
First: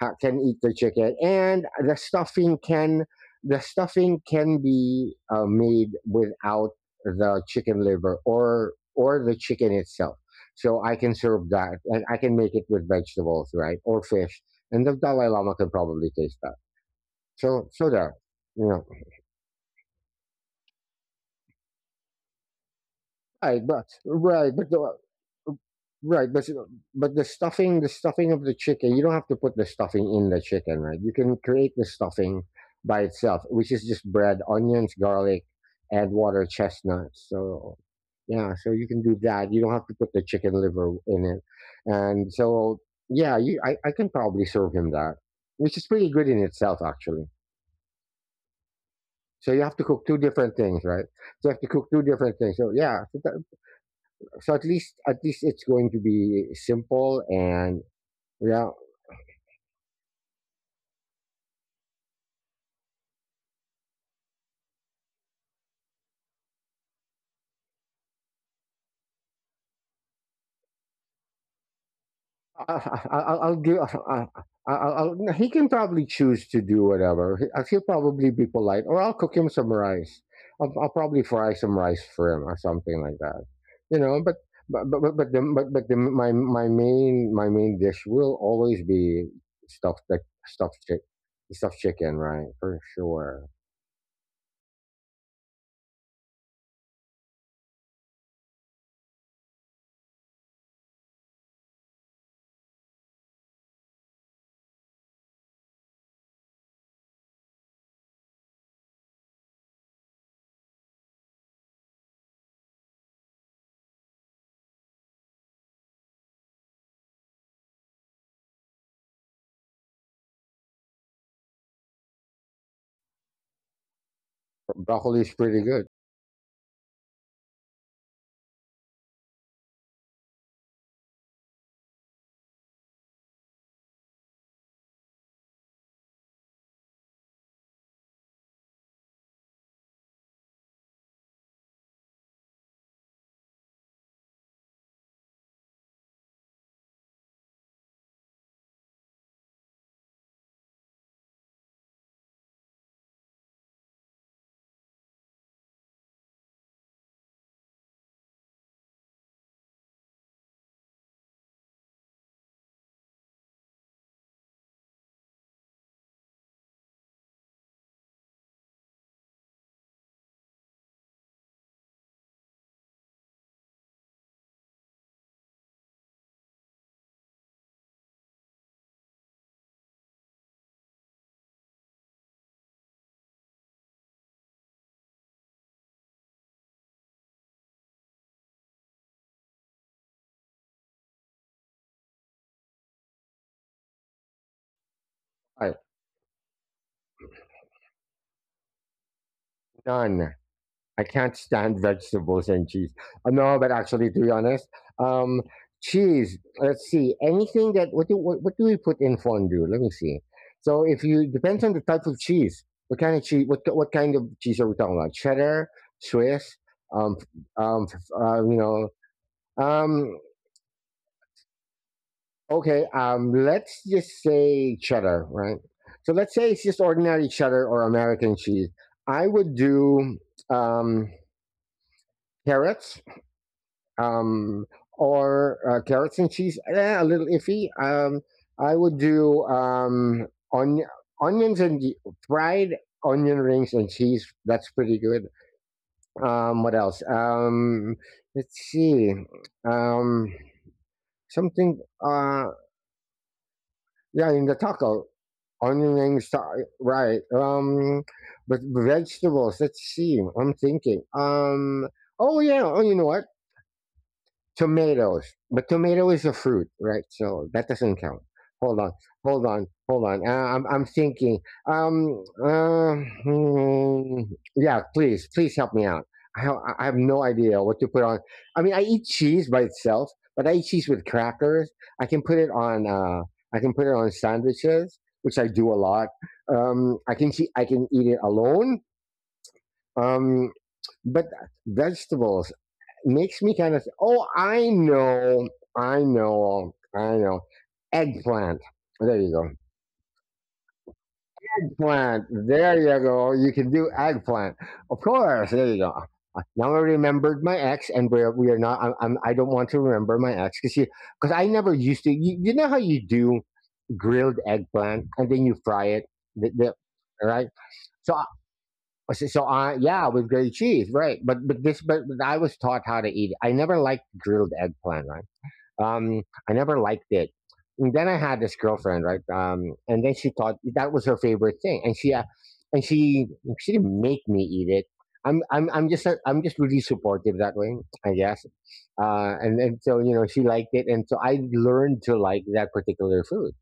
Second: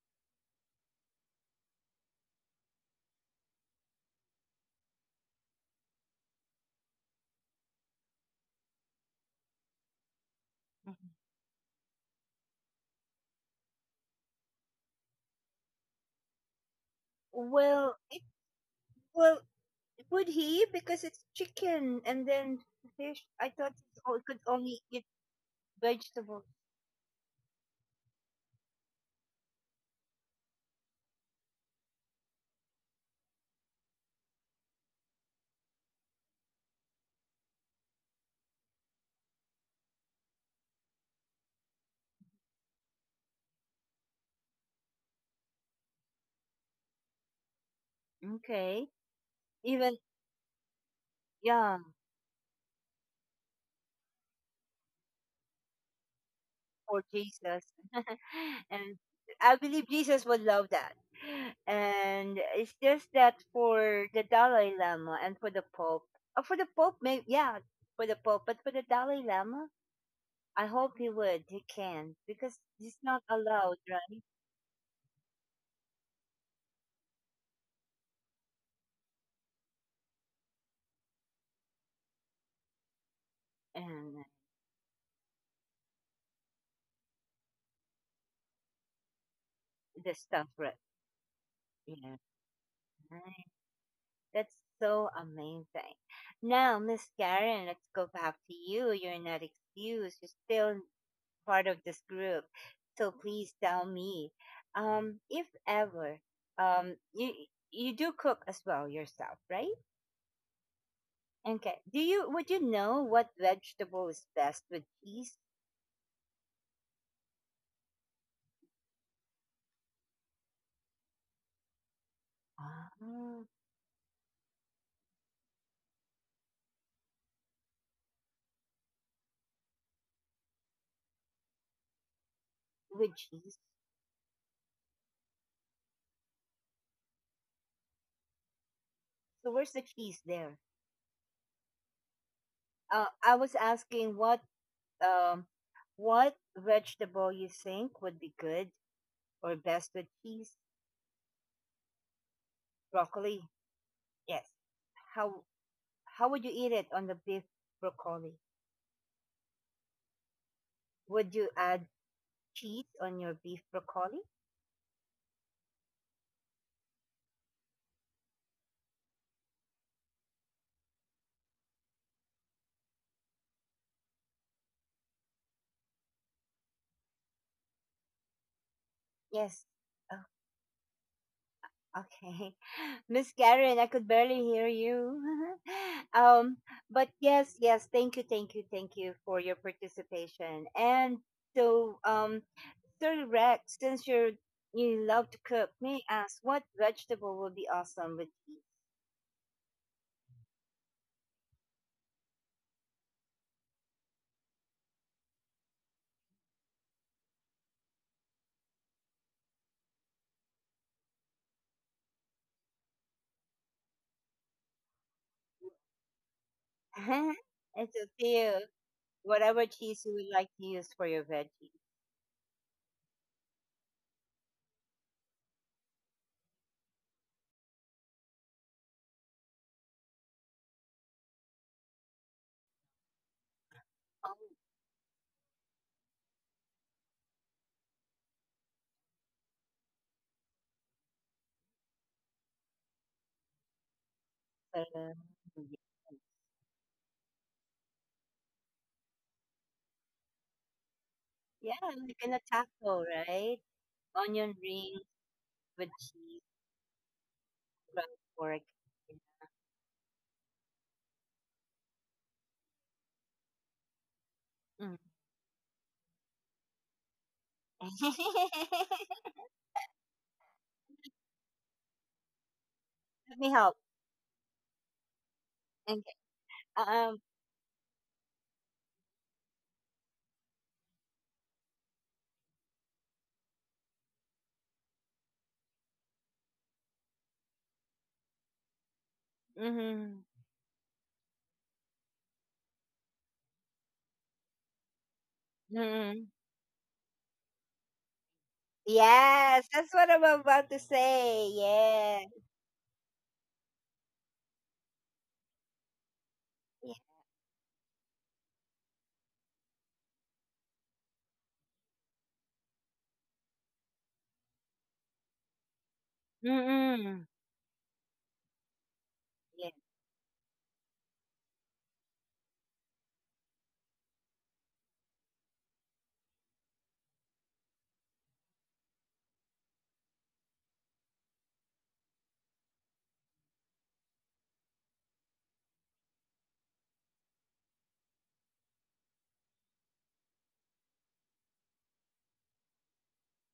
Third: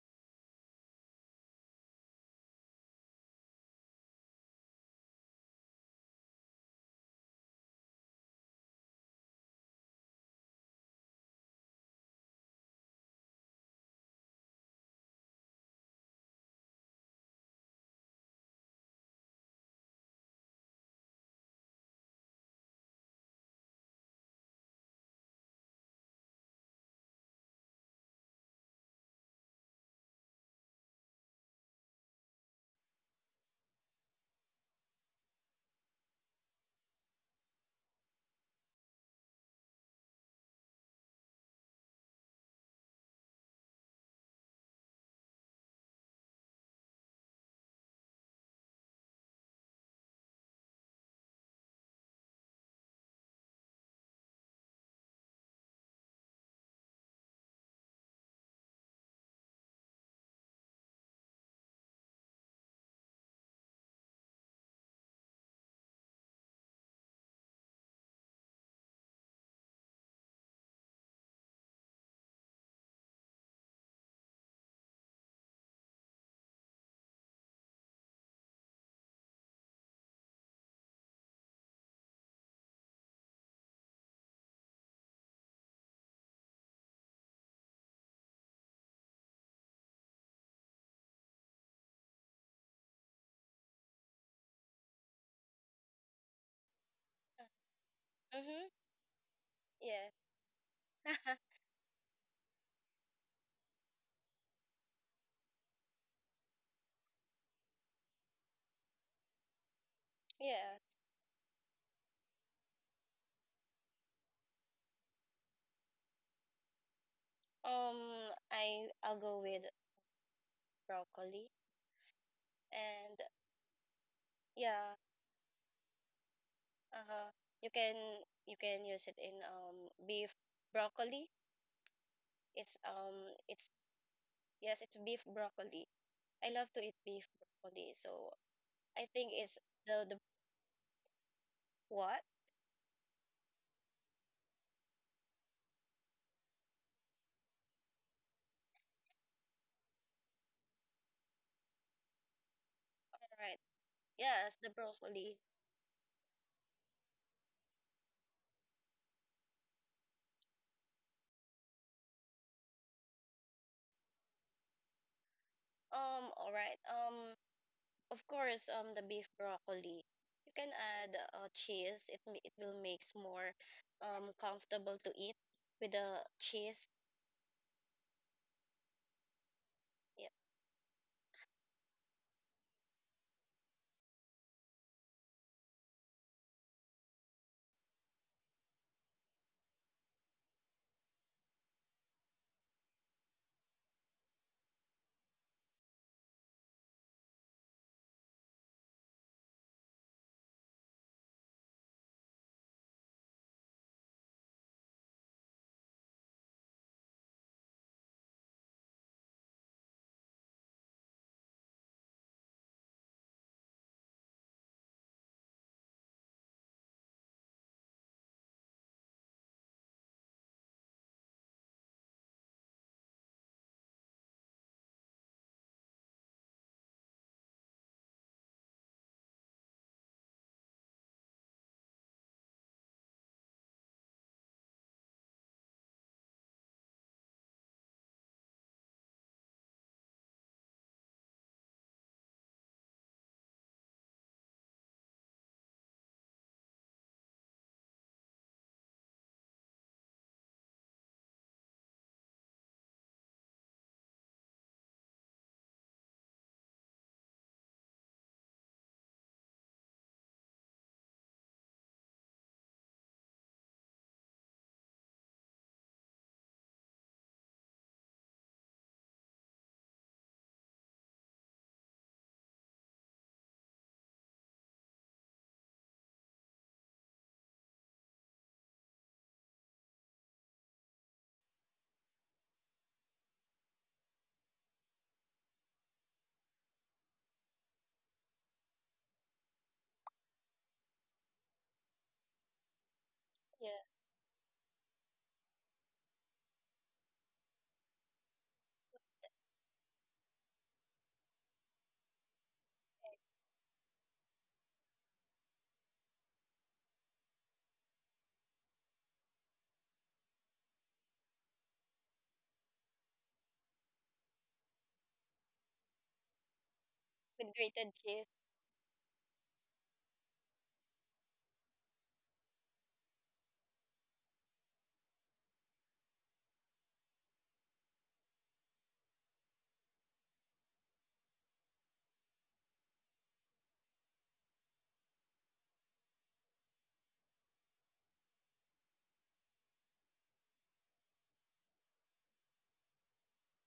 [SPEAKER 2] can eat the chicken, and the stuffing can be made without the chicken liver or the chicken itself. So I
[SPEAKER 1] Mhm.
[SPEAKER 2] can serve that, and I can make it with vegetables, right, or fish, and the Dalai Lama can probably taste that. So
[SPEAKER 1] Well,
[SPEAKER 2] there,
[SPEAKER 1] it
[SPEAKER 2] you know,
[SPEAKER 1] well would he, because it's chicken and then fish. I
[SPEAKER 2] right,
[SPEAKER 1] thought
[SPEAKER 2] but
[SPEAKER 1] it's it could
[SPEAKER 2] right, but
[SPEAKER 1] only
[SPEAKER 2] the,
[SPEAKER 1] eat
[SPEAKER 2] Right, but
[SPEAKER 1] vegetables.
[SPEAKER 2] but the stuffing of the chicken, you don't have to put the stuffing in the chicken, right? You can create the stuffing by itself, which is just bread, onions, garlic, and water, chestnuts. So yeah, so you can do that. You don't have to put the chicken liver in it, and so yeah, you, I can probably serve him that, which is pretty good in itself, actually.
[SPEAKER 1] Okay.
[SPEAKER 2] So you have to
[SPEAKER 1] Even,
[SPEAKER 2] cook two different things, right? So you have to
[SPEAKER 1] yeah,
[SPEAKER 2] cook two different things. So yeah, so at least it's going to be
[SPEAKER 1] for
[SPEAKER 2] simple.
[SPEAKER 1] Jesus.
[SPEAKER 2] And yeah.
[SPEAKER 1] And I believe Jesus would love that. And it's just that for the Dalai Lama and for the Pope, or for the Pope, maybe, yeah, for the Pope, but for the Dalai Lama, I hope he would, he can, because
[SPEAKER 2] I,
[SPEAKER 1] he's
[SPEAKER 2] I,
[SPEAKER 1] not
[SPEAKER 2] I- I'll give.
[SPEAKER 1] allowed, right?
[SPEAKER 2] No, he can probably choose to do whatever. He'll probably be polite, or I'll cook him some rice. I'll probably fry some rice for him or something like that. You know,
[SPEAKER 1] And
[SPEAKER 2] but the, but the, my main dish will always be stuffed
[SPEAKER 1] the
[SPEAKER 2] like
[SPEAKER 1] stuff,
[SPEAKER 2] stuffed
[SPEAKER 1] right?
[SPEAKER 2] chick stuffed chicken,
[SPEAKER 1] Yeah,
[SPEAKER 2] right? For sure.
[SPEAKER 1] right? That's so amazing. Now, Miss Karen, let's go back to
[SPEAKER 3] Mhm.
[SPEAKER 1] you. You're not
[SPEAKER 3] Yeah.
[SPEAKER 1] excused. You're still
[SPEAKER 3] [LAUGHS]
[SPEAKER 1] part of this group. So please tell me, if ever, um, you you do cook as well yourself, right?
[SPEAKER 3] Yeah.
[SPEAKER 1] Okay. Do you would you know what vegetable is best with cheese?
[SPEAKER 3] I'll go with broccoli
[SPEAKER 1] Ah,
[SPEAKER 3] and yeah,
[SPEAKER 2] Broccoli is pretty good.
[SPEAKER 3] uh-huh. You can you can use it in beef broccoli. It's um
[SPEAKER 1] with cheese.
[SPEAKER 3] it's, yes, it's beef broccoli. I love to eat beef broccoli. So I think
[SPEAKER 1] So
[SPEAKER 3] it's
[SPEAKER 1] where's the
[SPEAKER 3] the
[SPEAKER 1] cheese there?
[SPEAKER 3] what?
[SPEAKER 1] I was asking what, um, what vegetable you think would be good or best with cheese? Broccoli.
[SPEAKER 3] Right.
[SPEAKER 1] Yes.
[SPEAKER 3] Yes, the broccoli.
[SPEAKER 1] How how would you eat it on the beef broccoli? Would you add cheese on your beef broccoli?
[SPEAKER 3] All right. Of course, the beef broccoli. You can add cheese. It will makes more comfortable to eat with the cheese.
[SPEAKER 1] Yes.
[SPEAKER 3] Yeah,
[SPEAKER 1] Oh, okay. [LAUGHS] Miss Karen, I could barely hear you. [LAUGHS] Um, but yes, yes, thank you, thank you, thank you for your participation. And so, Sir Rex, since you're you love to
[SPEAKER 2] All
[SPEAKER 1] cook,
[SPEAKER 2] right,
[SPEAKER 1] may I ask what vegetable would be awesome with cheese?
[SPEAKER 2] done. I can't stand vegetables and cheese. No, but actually, to be honest, um, cheese. Let's see. Anything that what do we put in fondue? Let me see. So if you depends on the type of cheese. What kind of cheese? What kind of cheese are we talking about? Cheddar, Swiss. um,
[SPEAKER 1] [LAUGHS]
[SPEAKER 2] um,
[SPEAKER 1] It's up to
[SPEAKER 2] uh,
[SPEAKER 1] you.
[SPEAKER 2] you know,
[SPEAKER 1] Whatever cheese you
[SPEAKER 2] um.
[SPEAKER 1] would like to use for your veggies.
[SPEAKER 2] Okay. Let's just say cheddar, right? So let's say it's just ordinary cheddar or American cheese. I would do um, carrots
[SPEAKER 1] Oh,
[SPEAKER 2] um, or carrots and cheese. Eh, a little iffy. I would do on, onions and fried onion rings and cheese. That's pretty
[SPEAKER 1] uh,
[SPEAKER 2] good. What else? Let's see. Um,
[SPEAKER 1] yeah,
[SPEAKER 2] Something.
[SPEAKER 1] like in a
[SPEAKER 2] Uh,
[SPEAKER 1] taco, right?
[SPEAKER 2] yeah, in the
[SPEAKER 1] Onion ring,
[SPEAKER 2] taco,
[SPEAKER 1] with
[SPEAKER 2] onion rings.
[SPEAKER 1] cheese,
[SPEAKER 2] Right.
[SPEAKER 1] but
[SPEAKER 2] But
[SPEAKER 1] pork.
[SPEAKER 2] vegetables. Let's see. I'm thinking. Oh yeah. Oh, you know what?
[SPEAKER 1] Mm.
[SPEAKER 2] Tomatoes, but tomato is a fruit, right? So that doesn't count. Hold
[SPEAKER 1] [LAUGHS]
[SPEAKER 2] on, hold on, hold on. I'm thinking. Um, uh,
[SPEAKER 1] Let me help.
[SPEAKER 2] hmm, yeah, please, please help me out.
[SPEAKER 1] Okay.
[SPEAKER 2] I have no
[SPEAKER 1] Um.
[SPEAKER 2] idea what to put on. I mean, I eat cheese by itself, but I eat cheese with crackers. I can put it on. I can put it on sandwiches, which I do a lot. I can see. I can eat it alone.
[SPEAKER 1] Mm-hmm.
[SPEAKER 2] Um, but vegetables. Makes me
[SPEAKER 3] yeah,
[SPEAKER 2] kinda s oh, I know, I
[SPEAKER 1] Mm-hmm.
[SPEAKER 2] know, I know. Eggplant. There you go.
[SPEAKER 1] Yes, that's what I'm about to say.
[SPEAKER 2] Eggplant,
[SPEAKER 1] Yeah.
[SPEAKER 2] there you go. You can do eggplant. Of course, there you go. Now I
[SPEAKER 1] Yeah.
[SPEAKER 2] remembered my ex, and we're we are not I'm I'm I don't want to remember my ex, because I never used to. You know how you do grilled eggplant and then you fry it? The
[SPEAKER 1] Mm-mm.
[SPEAKER 2] Right?
[SPEAKER 3] with grated
[SPEAKER 2] So
[SPEAKER 3] cheese.
[SPEAKER 1] Yeah.
[SPEAKER 2] I, yeah, with grilled cheese, right. But this but I was taught how to eat it. I never liked grilled eggplant, right? Um, I never liked it. And then I had this girlfriend, right? And then she thought that was her favorite thing, and and she, she didn't make me eat it. I'm just really supportive that way, I guess. And so you know, she liked it, and so I learned to like that particular food,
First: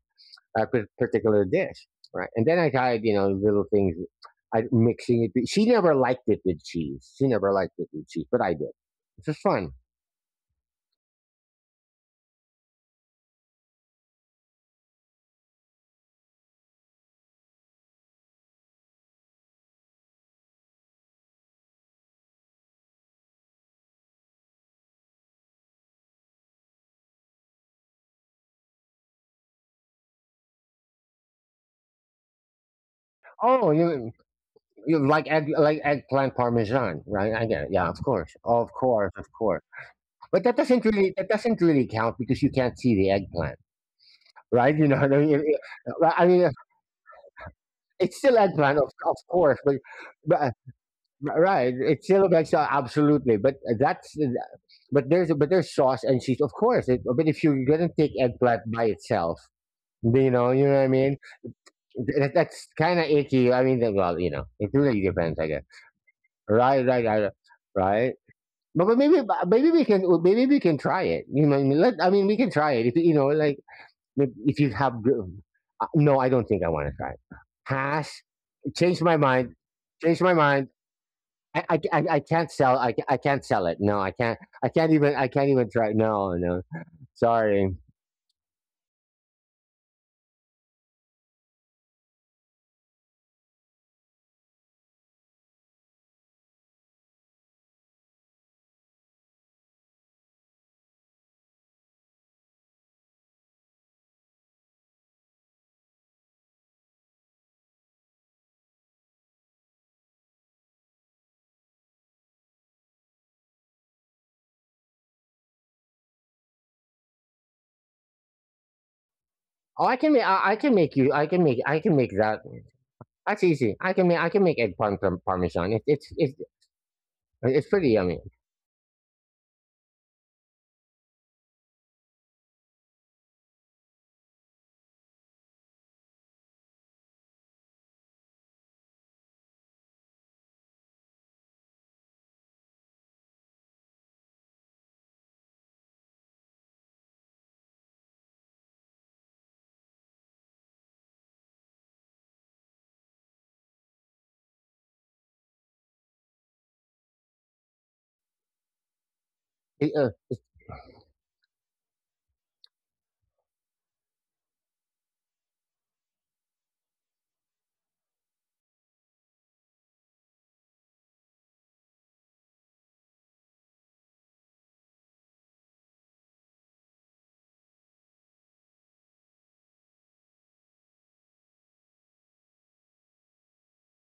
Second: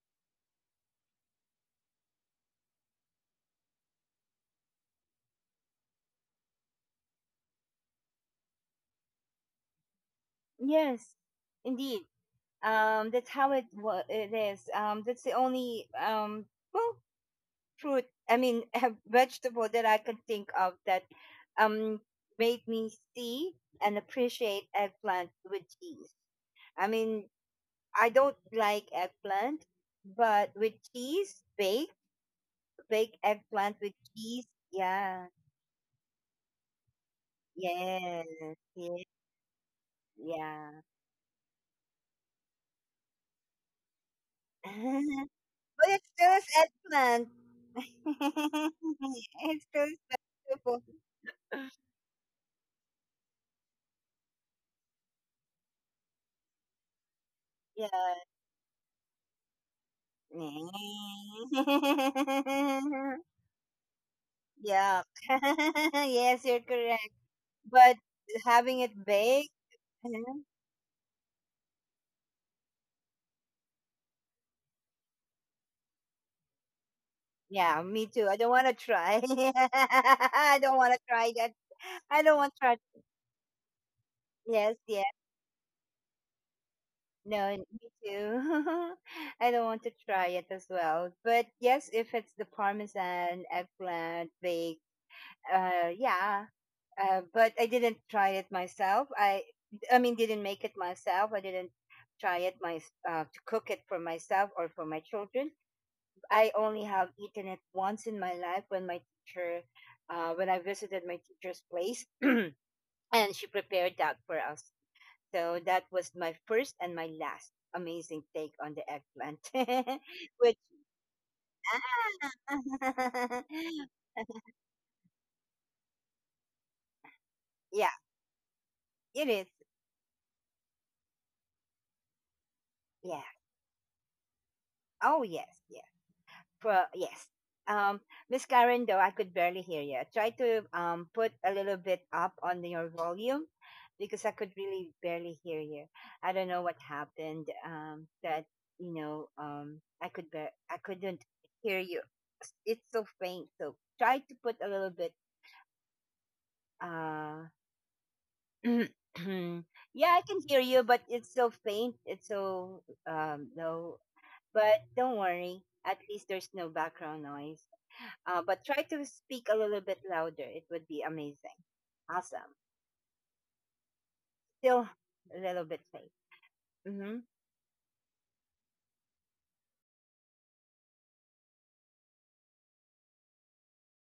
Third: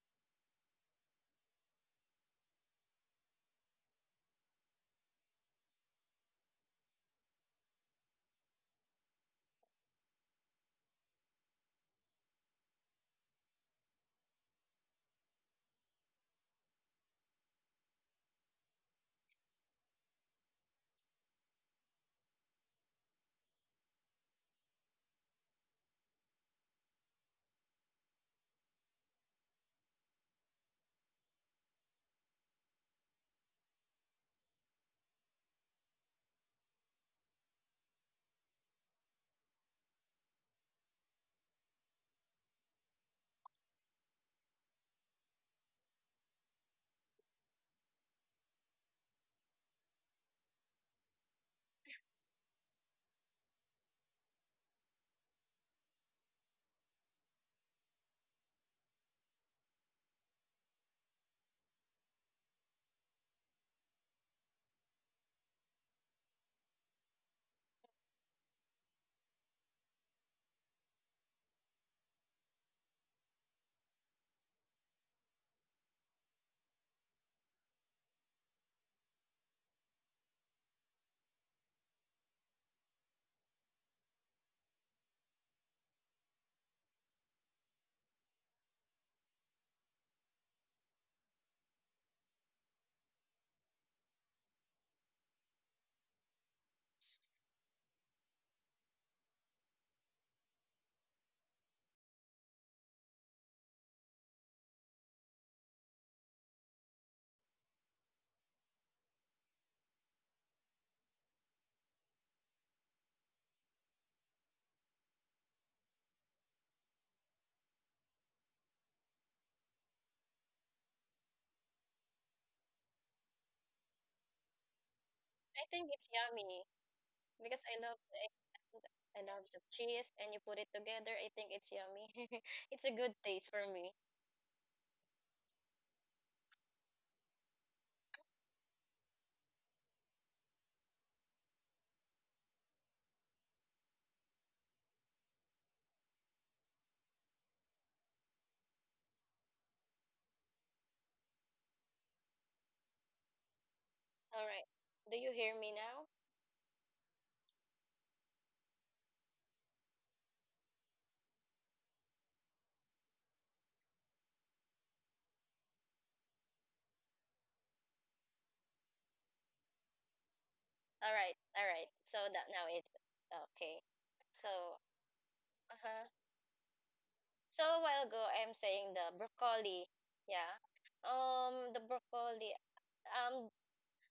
[SPEAKER 2] particular dish, right? And then I tried, you know, little things, I mixing it. She never liked it with cheese. She never liked it with cheese, but I did. It's just fun.
[SPEAKER 1] Yes. Indeed. That's how it is. That's the only, um, well, fruit. I mean, [LAUGHS] vegetable that I can think of that, um, made me see and appreciate eggplant with cheese. I mean, I don't like eggplant, but with cheese, baked, baked
[SPEAKER 2] Oh,
[SPEAKER 1] eggplant with
[SPEAKER 2] you
[SPEAKER 1] cheese.
[SPEAKER 2] You
[SPEAKER 1] Yeah.
[SPEAKER 2] like eggplant parmesan, right? I get it. Yeah, of
[SPEAKER 1] Yes.
[SPEAKER 2] course, of
[SPEAKER 1] Yes.
[SPEAKER 2] course, of course. But that
[SPEAKER 1] Yeah.
[SPEAKER 2] doesn't really that doesn't really count, because you can't see the eggplant,
[SPEAKER 1] [LAUGHS] But
[SPEAKER 2] right? You know what I mean.
[SPEAKER 1] it's
[SPEAKER 2] I
[SPEAKER 1] still is
[SPEAKER 2] mean,
[SPEAKER 1] eggplant. [LAUGHS]
[SPEAKER 2] it's still eggplant, of course,
[SPEAKER 1] It's
[SPEAKER 2] but
[SPEAKER 1] still is
[SPEAKER 2] but
[SPEAKER 1] vegetable.
[SPEAKER 2] right, it's still eggplant, absolutely. But there's sauce and cheese, of course. But if you're
[SPEAKER 1] Yeah.
[SPEAKER 2] gonna take eggplant by itself. You know what I mean. That's kind of
[SPEAKER 1] [LAUGHS]
[SPEAKER 2] icky. I mean, well, you know, it
[SPEAKER 1] Yeah.
[SPEAKER 2] really depends, I guess.
[SPEAKER 1] [LAUGHS] Yes, you're
[SPEAKER 2] Right, right,
[SPEAKER 1] correct.
[SPEAKER 2] right,
[SPEAKER 1] But
[SPEAKER 2] right.
[SPEAKER 1] having
[SPEAKER 2] But, but
[SPEAKER 1] it
[SPEAKER 2] maybe
[SPEAKER 1] baked.
[SPEAKER 2] but maybe we can uh,
[SPEAKER 1] Uh-huh.
[SPEAKER 2] maybe we can try it. You know what I mean, let I mean we can try it. If you know, like if you have, no, I don't think I want to try it.
[SPEAKER 1] Yeah, me
[SPEAKER 2] Pass.
[SPEAKER 1] too. I don't want to
[SPEAKER 2] Change my
[SPEAKER 1] try. [LAUGHS]
[SPEAKER 2] mind. Change my
[SPEAKER 1] I
[SPEAKER 2] mind.
[SPEAKER 1] don't want to try that.
[SPEAKER 2] I
[SPEAKER 1] I don't want
[SPEAKER 2] can't
[SPEAKER 1] to try.
[SPEAKER 2] sell. I can't sell it. No, I can't. I
[SPEAKER 1] Yes,
[SPEAKER 2] can't
[SPEAKER 1] yes.
[SPEAKER 2] even. I can't even try. No, no.
[SPEAKER 1] No,
[SPEAKER 2] Sorry.
[SPEAKER 1] me too. [LAUGHS] I don't want to try it as well. But yes, if it's the parmesan, eggplant, baked, yeah. But I didn't try it myself. I mean, didn't make it myself. I didn't try it my, to cook it for myself or for my children. I only have eaten it once in my life when my teacher, when I visited my teacher's place, [CLEARS THROAT] and she prepared that for us. So that was my first and my last amazing take on the eggplant.
[SPEAKER 2] Oh, I
[SPEAKER 1] [LAUGHS]
[SPEAKER 2] can make. I,
[SPEAKER 1] Which,
[SPEAKER 2] I can make you. I can make. I can make that. That's easy.
[SPEAKER 1] [LAUGHS]
[SPEAKER 2] I can make. I can make
[SPEAKER 3] I
[SPEAKER 2] parmesan. It,
[SPEAKER 3] think it's
[SPEAKER 2] it's it's
[SPEAKER 3] yummy because
[SPEAKER 2] it's
[SPEAKER 3] I
[SPEAKER 1] yeah,
[SPEAKER 2] pretty
[SPEAKER 3] love the
[SPEAKER 2] yummy.
[SPEAKER 3] egg
[SPEAKER 1] it
[SPEAKER 3] and I love
[SPEAKER 1] is.
[SPEAKER 3] the cheese, and you put it together. I think it's yummy. [LAUGHS] It's a good
[SPEAKER 1] Yeah.
[SPEAKER 3] taste for me.
[SPEAKER 1] Oh yes. Yes. Pro, yes. Um, Miss Karen, though, I could barely hear you. Try to, put a little bit up on your volume, because I could really barely hear you. I don't know what happened. That, you know, I could I couldn't hear you. It's so faint. So try to
[SPEAKER 3] All
[SPEAKER 1] put
[SPEAKER 3] right.
[SPEAKER 1] a little bit.
[SPEAKER 3] Do you hear me now?
[SPEAKER 1] Uh, [CLEARS THROAT]
[SPEAKER 2] It, uh,
[SPEAKER 1] yeah, I can hear you, but it's so faint. It's so, low. But don't worry. At least there's no background noise. But try to speak a little bit louder. It would be
[SPEAKER 3] All right.
[SPEAKER 1] amazing.
[SPEAKER 3] All right. So that
[SPEAKER 1] Awesome.
[SPEAKER 3] now it's okay. So,
[SPEAKER 1] Still a little bit
[SPEAKER 3] uh-huh.
[SPEAKER 1] faint. Mm-hmm.
[SPEAKER 3] So a while ago, I'm saying the broccoli. Yeah. The broccoli. Um,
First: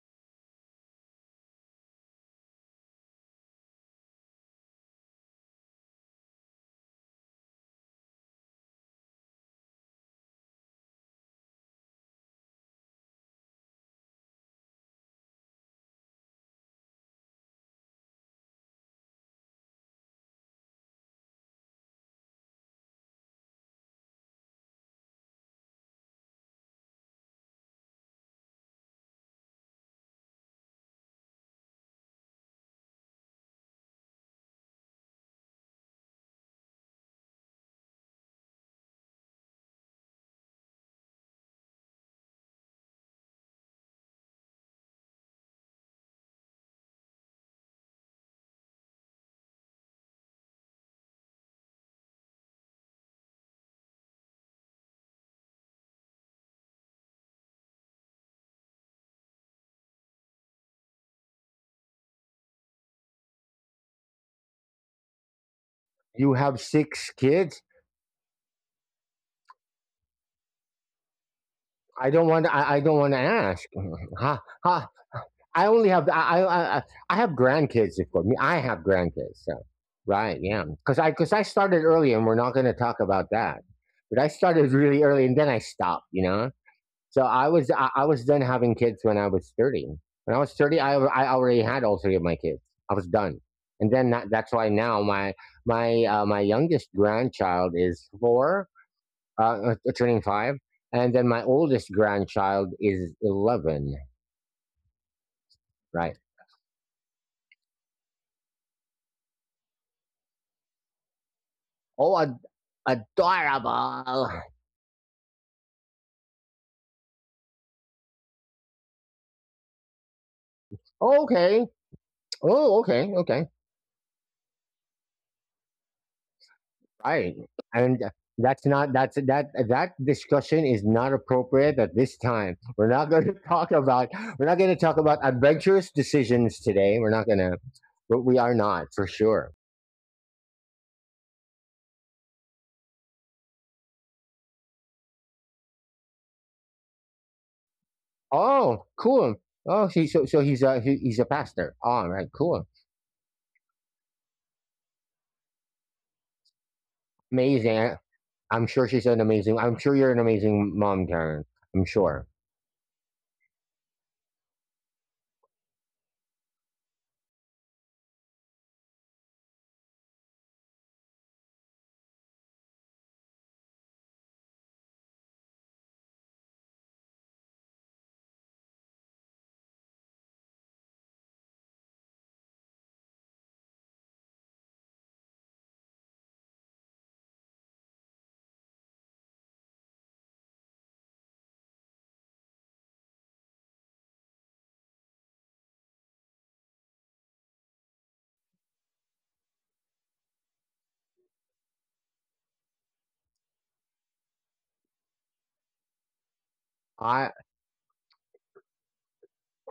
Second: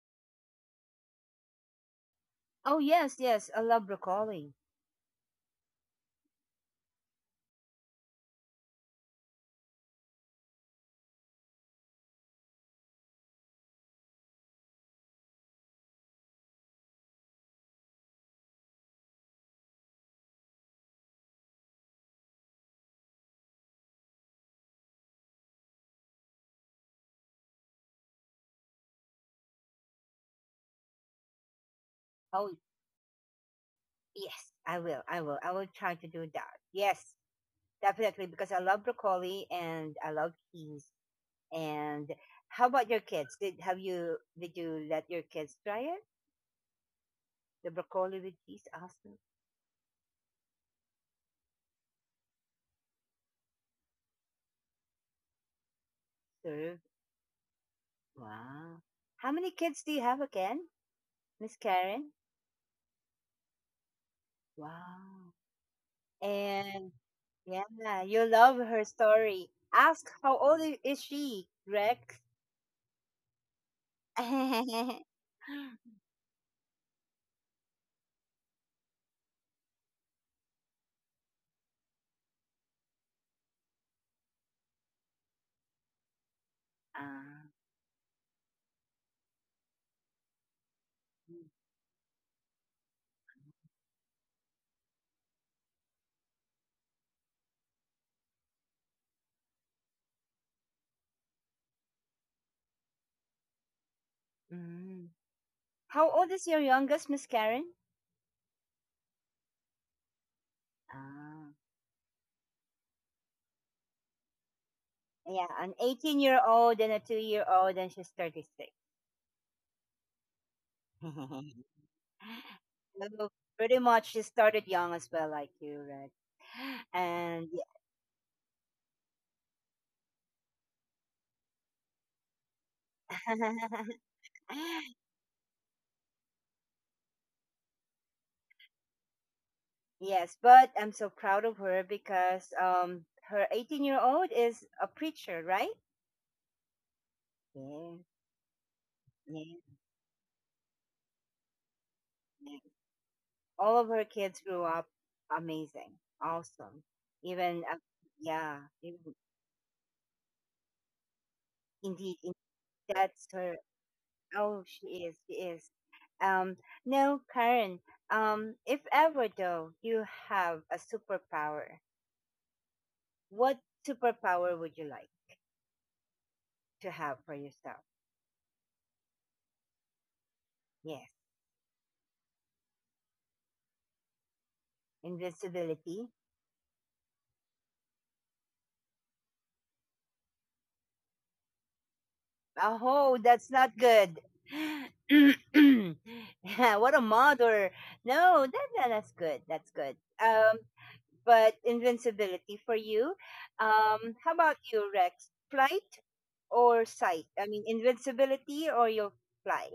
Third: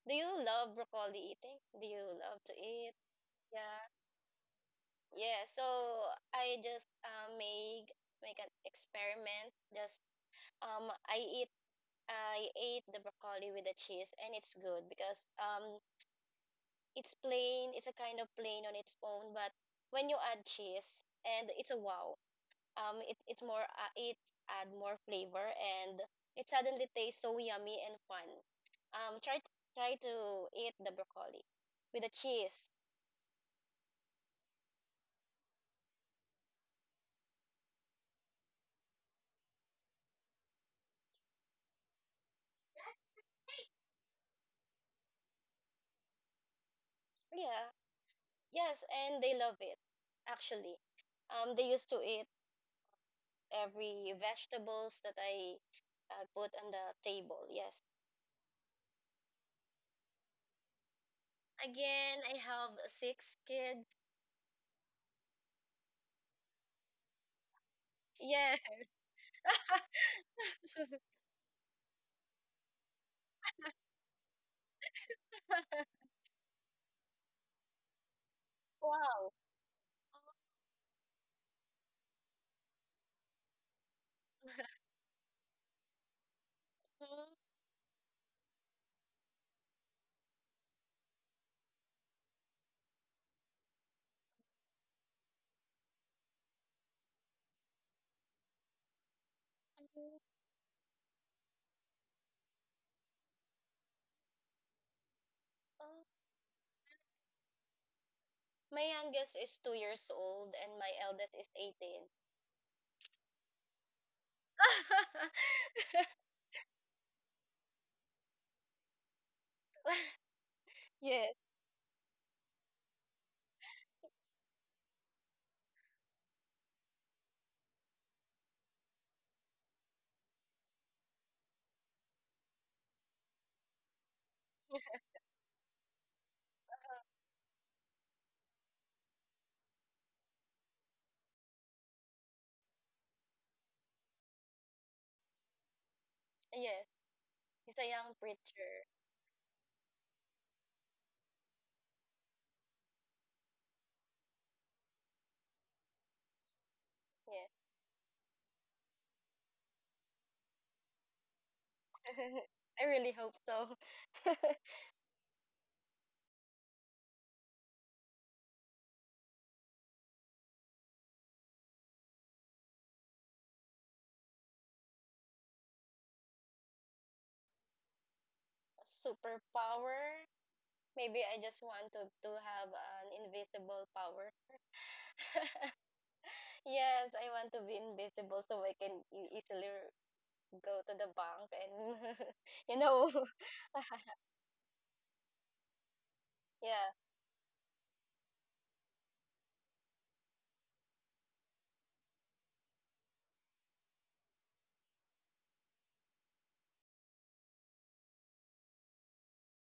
[SPEAKER 3] do you love broccoli eating? Do you love to
[SPEAKER 1] Oh,
[SPEAKER 3] eat?
[SPEAKER 1] yes, yes. I
[SPEAKER 3] Yeah.
[SPEAKER 1] love recalling.
[SPEAKER 3] Yeah. So I just make an experiment. Just um, I eat I ate the broccoli with the cheese, and it's good because it's plain. It's a kind of plain on its own, but when you add cheese, and it's a wow. It add more flavor and it suddenly tastes so yummy and fun. Um try to, try to eat the broccoli with the
[SPEAKER 1] Oh,
[SPEAKER 3] cheese.
[SPEAKER 1] yes. I will. I will. I will try to do that. Yes, definitely. Because I love broccoli and I love cheese. And how about your kids? Did have you did you let your kids try it? The
[SPEAKER 3] Yeah.
[SPEAKER 1] broccoli with cheese,
[SPEAKER 3] Yes,
[SPEAKER 1] awesome.
[SPEAKER 3] and they love it actually. They used to eat every vegetables that I put on
[SPEAKER 1] Serve.
[SPEAKER 3] the table. Yes.
[SPEAKER 1] Wow. How many kids do you have again, Miss Karen?
[SPEAKER 3] Again, I have six kids.
[SPEAKER 1] Wow.
[SPEAKER 2] you have
[SPEAKER 1] And,
[SPEAKER 2] six kids.
[SPEAKER 1] yeah, you love
[SPEAKER 3] Yeah.
[SPEAKER 1] her story. Ask how old is
[SPEAKER 3] [LAUGHS]
[SPEAKER 1] she,
[SPEAKER 2] I
[SPEAKER 1] Greg?
[SPEAKER 2] don't want. I don't want to ask. [LAUGHS] ha, ha.
[SPEAKER 1] [LAUGHS]
[SPEAKER 2] I only have. I I I have grandkids. For me, I have
[SPEAKER 3] Wow.
[SPEAKER 2] grandkids. So, right? Yeah. Because I started early, and we're not going to talk about that. But I started
[SPEAKER 3] [LAUGHS]
[SPEAKER 2] really early, and then I stopped. You know.
[SPEAKER 1] Ah.
[SPEAKER 2] I was done having kids when I was 30. When I was 30, I already had all three of my kids. I was done. And then that's why now my youngest grandchild is four, turning five, and then my oldest grandchild is 11.
[SPEAKER 1] Mm.
[SPEAKER 3] Mhm.
[SPEAKER 1] How
[SPEAKER 2] Right.
[SPEAKER 1] old is your youngest, Miss Karen?
[SPEAKER 3] My youngest is 2 years old and my eldest
[SPEAKER 1] Ah.
[SPEAKER 3] is 18.
[SPEAKER 2] Oh, adorable.
[SPEAKER 1] Yeah, an
[SPEAKER 3] [LAUGHS]
[SPEAKER 1] 18-year-old and a 2-year-old, and she's 36.
[SPEAKER 3] Yes,
[SPEAKER 1] [LAUGHS]
[SPEAKER 2] Okay. Oh, okay.
[SPEAKER 1] So
[SPEAKER 2] Okay.
[SPEAKER 1] pretty much she started young as well, like you, right?
[SPEAKER 2] Right.
[SPEAKER 1] And
[SPEAKER 2] And that discussion is not appropriate at this time. We're not going to [LAUGHS] talk about
[SPEAKER 1] [LAUGHS]
[SPEAKER 2] we're not going to talk about adventurous decisions today. We're not going to, but we are not for sure.
[SPEAKER 1] yes, but I'm so proud of her because, um, her 18-year-old is a preacher, right?
[SPEAKER 3] yes. He's a
[SPEAKER 1] Yeah,
[SPEAKER 3] young
[SPEAKER 2] Oh,
[SPEAKER 3] preacher.
[SPEAKER 2] cool.
[SPEAKER 1] yeah,
[SPEAKER 2] Oh, see, so he's a pastor. All right,
[SPEAKER 1] yeah.
[SPEAKER 2] cool,
[SPEAKER 1] All of her kids grew up amazing, awesome.
[SPEAKER 3] Yeah.
[SPEAKER 1] Even,
[SPEAKER 2] amazing.
[SPEAKER 1] yeah,
[SPEAKER 2] I'm sure she's
[SPEAKER 1] even-.
[SPEAKER 2] an amazing. I'm sure you're an amazing mom, Karen. I'm
[SPEAKER 1] Indeed,
[SPEAKER 2] sure.
[SPEAKER 1] indeed,
[SPEAKER 3] [LAUGHS] I really
[SPEAKER 1] that's
[SPEAKER 3] hope
[SPEAKER 1] her.
[SPEAKER 3] so.
[SPEAKER 1] Oh,
[SPEAKER 3] [LAUGHS]
[SPEAKER 1] she is, she is. Um, no, Karen, if ever though you have a superpower, what superpower would you like to have for yourself?
[SPEAKER 3] Superpower?
[SPEAKER 1] Yes,
[SPEAKER 3] Maybe I just want to have an invisible power.
[SPEAKER 1] invincibility.
[SPEAKER 3] Yes, I want to be invisible so I can easily go to the bank and, [LAUGHS] you know,
[SPEAKER 1] Oh, that's not good. [CLEARS THROAT]
[SPEAKER 3] [LAUGHS]
[SPEAKER 1] Yeah,
[SPEAKER 3] yeah.
[SPEAKER 1] what a mother. No, that, that that's good. That's good. Um, but invincibility for you. How about you, Rex? Flight or sight?
[SPEAKER 2] I
[SPEAKER 1] I mean, invincibility or you'll fly?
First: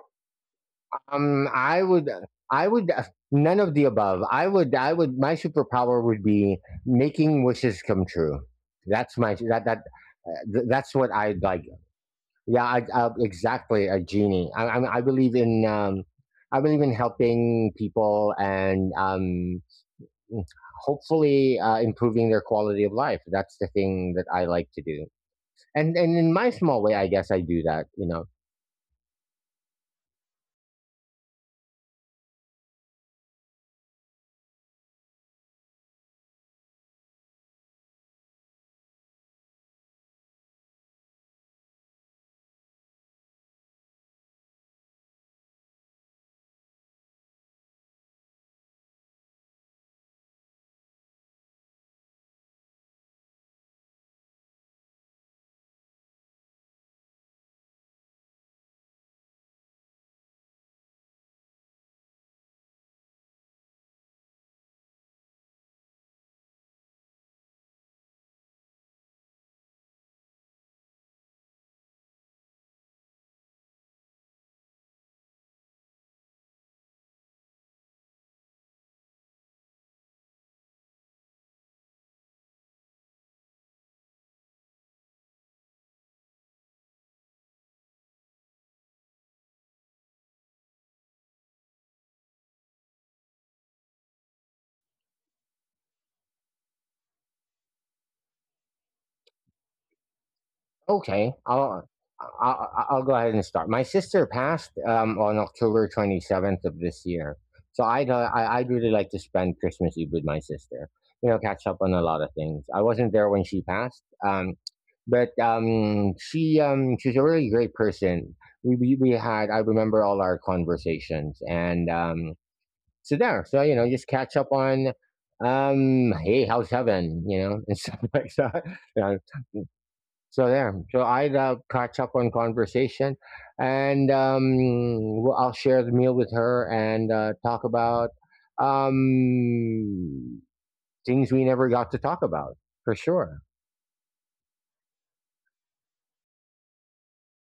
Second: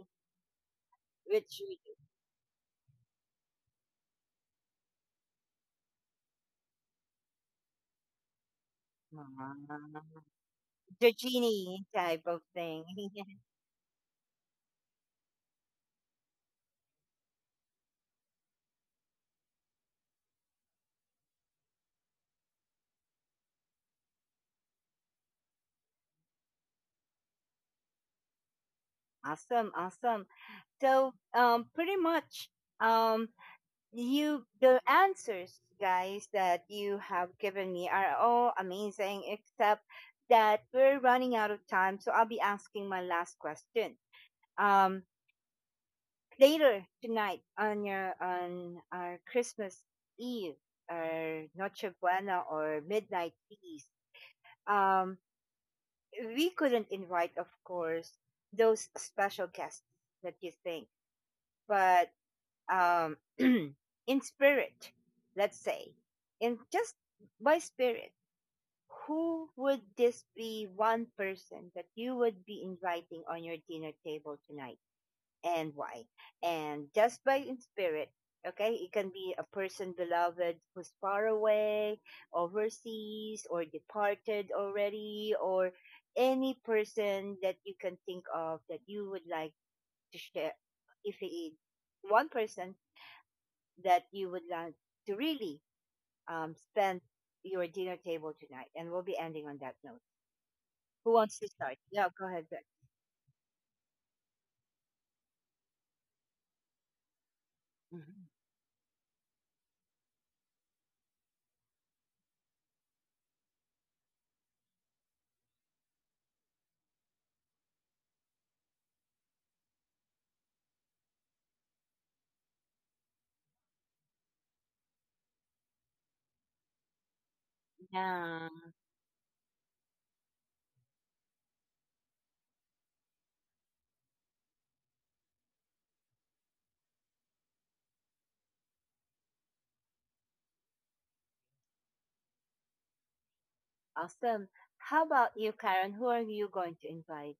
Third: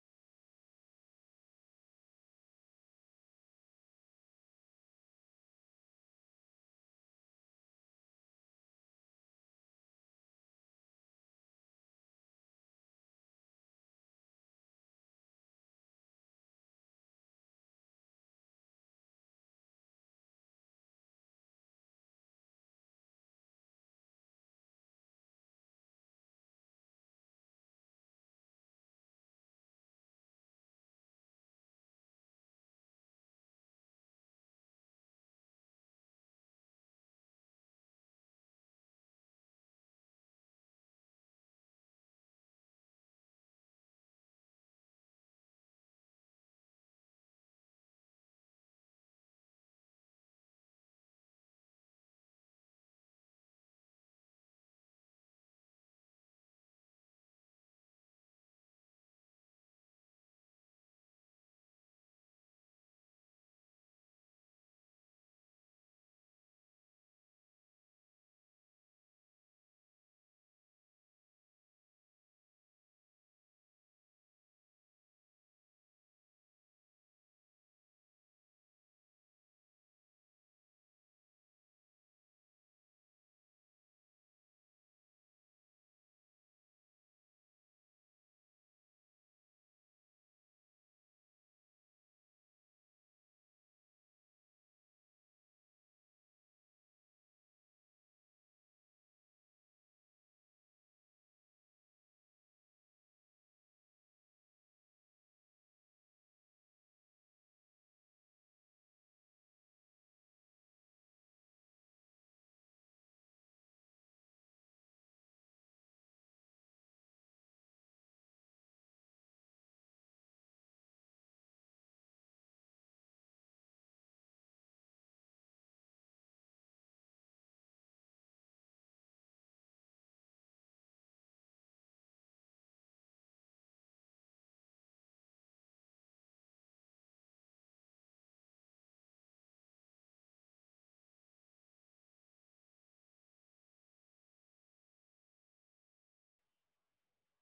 [SPEAKER 2] um
[SPEAKER 1] Which
[SPEAKER 2] I would I would None of the above. I would My superpower would be making wishes come true. That's my
[SPEAKER 1] Ah,
[SPEAKER 2] that that th- That's what
[SPEAKER 1] the
[SPEAKER 2] I'd like.
[SPEAKER 1] genie type of
[SPEAKER 2] Yeah,
[SPEAKER 1] thing.
[SPEAKER 2] I
[SPEAKER 1] [LAUGHS]
[SPEAKER 2] exactly a genie. I believe in helping people, and hopefully improving their quality of life. That's the thing that I like to do. And in my small way, I guess I do that. You know.
[SPEAKER 1] Awesome, awesome. So, pretty much, um, you the answers, guys, that you have given me are all amazing, except that we're running out of time, so I'll be asking my last question. Um, later tonight on your on our Christmas Eve or Noche Buena or midnight feast, um, we couldn't invite, of course, those special guests that you think, but, [CLEARS THROAT] in spirit, let's say, in just by spirit, who would this be, one person that you would be inviting on your dinner table tonight, and why? And just by in spirit, okay, it can be a person beloved who's far away, overseas, or departed already, or any person that you can think of that you would like to share, if it one person that you would like to really, spend your dinner table tonight. And we'll be ending on that note. Who
[SPEAKER 2] Okay,
[SPEAKER 1] wants to start?
[SPEAKER 2] I'll
[SPEAKER 1] Yeah, go ahead, Vic.
[SPEAKER 2] I'll, I'll go ahead and start. My sister passed on October 27th of this year, so
[SPEAKER 1] Mhm.
[SPEAKER 2] I'd really like to spend Christmas Eve with my sister. You know, catch up on a lot of things. I wasn't there when she passed, but she she's a really great person. We had I remember all our conversations and so there, so you know, just catch up on, hey, how's heaven, you know, and stuff [LAUGHS] like
[SPEAKER 1] Yeah,
[SPEAKER 2] that. You know, so there, so I'd catch up on conversation, and well, I'll share the meal with her and talk about um things we never got to talk about for sure.
[SPEAKER 1] awesome. How about you, Karen? Who are you going to invite?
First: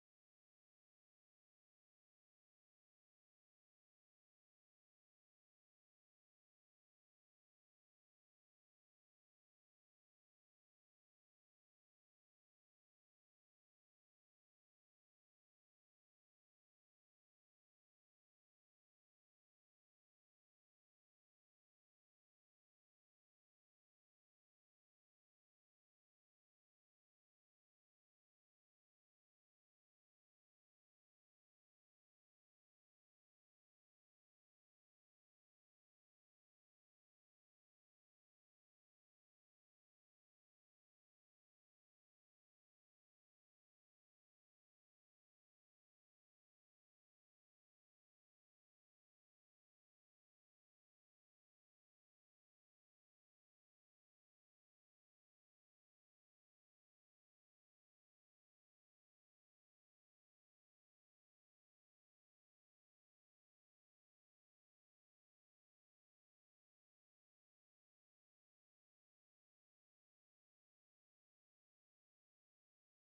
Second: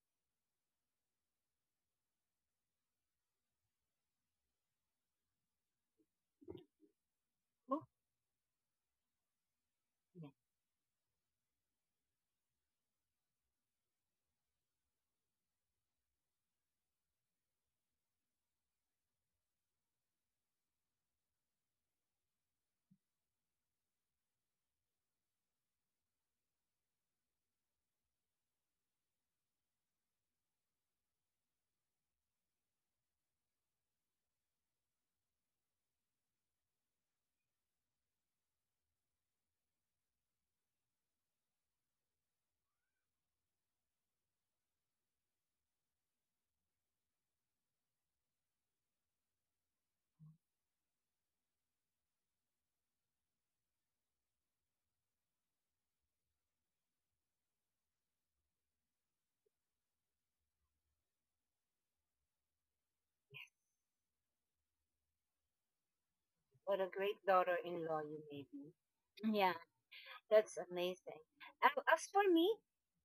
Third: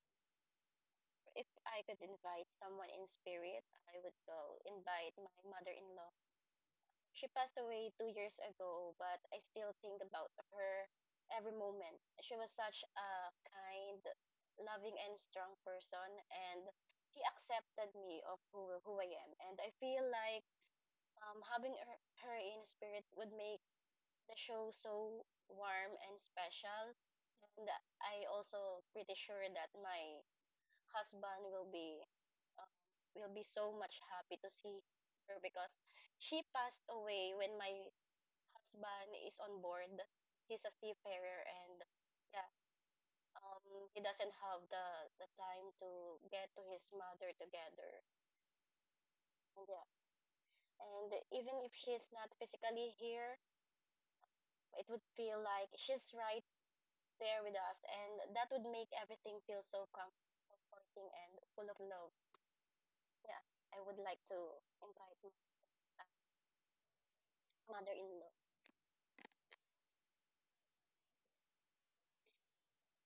[SPEAKER 3] If I could invite someone in spirit, I would go invite my mother in law. She passed
[SPEAKER 1] Oh,
[SPEAKER 3] away 2 years ago, but I still think
[SPEAKER 1] yeah.
[SPEAKER 3] about her every moment. She was such a kind, loving, and strong person, and he accepted me of who I am. And I feel like having her in spirit would make the show so warm and special. And I also pretty sure that my husband um, will be so much happy to see her because she passed away when my husband is on board. He's a seafarer and yeah, um, he doesn't have the time to get to his mother together. And yeah, and even if she's not physically here, it would feel like she's right there with us, and that would make everything feel so comforting and full of love. Yeah, I would like to invite my
[SPEAKER 1] What a great daughter in law you
[SPEAKER 3] mother-in-law.
[SPEAKER 1] may be. Yeah, that's amazing. As for me,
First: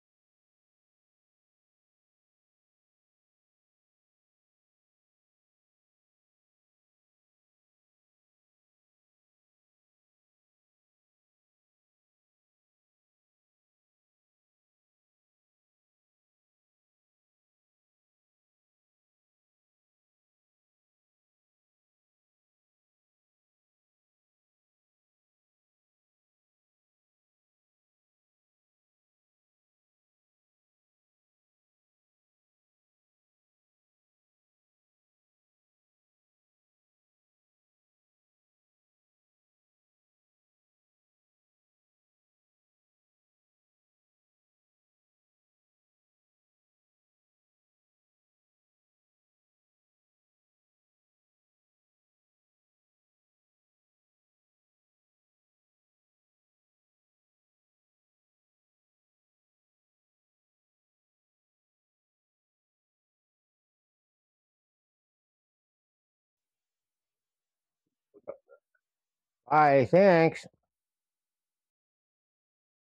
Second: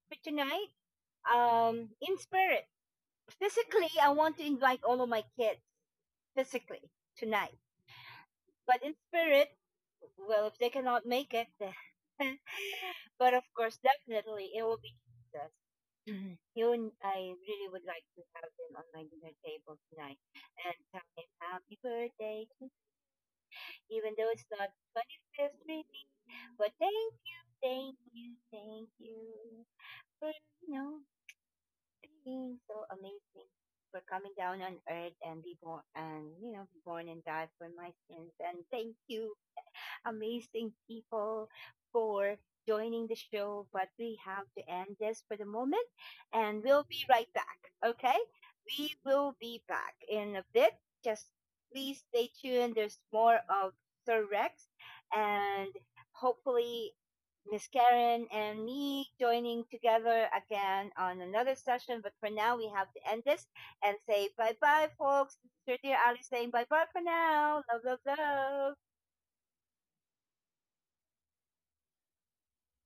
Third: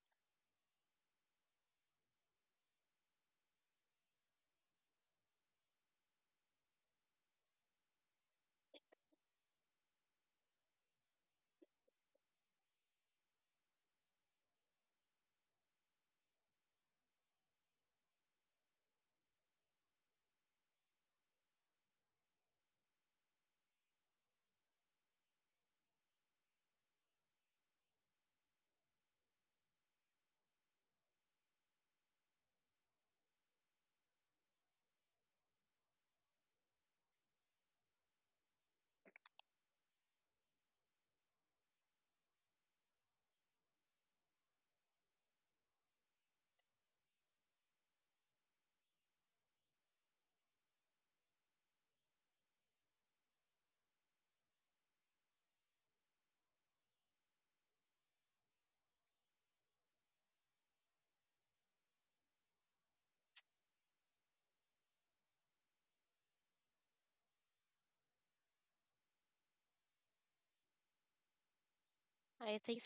[SPEAKER 1] for tonight, in spirit, physically, I want to invite all of my kids physically tonight. But in spirit, well, if they cannot make it, then- [LAUGHS] but of course, definitely it will be Jesus. [CLEARS THROAT] Mhm. He would, I really would like to have him on my dinner table tonight and tell him happy birthday, even though it's not 25th really. But thank you, thank you, thank you for, you know, being so amazing, for coming down on earth and be born and, you know, be born and die for my sins. And thank you amazing people for joining the show, but we have to end this for the moment, and we'll be right back. Okay? We will be back in a bit. Just please stay tuned. There's more of Sir Rex and hopefully Miss Karen and me joining together again on another session. But for now, we have to end this and say bye bye, folks. Sir, dear Ali saying bye bye for now. Love, love, love.
[SPEAKER 2] All right, thanks.
[SPEAKER 3] I think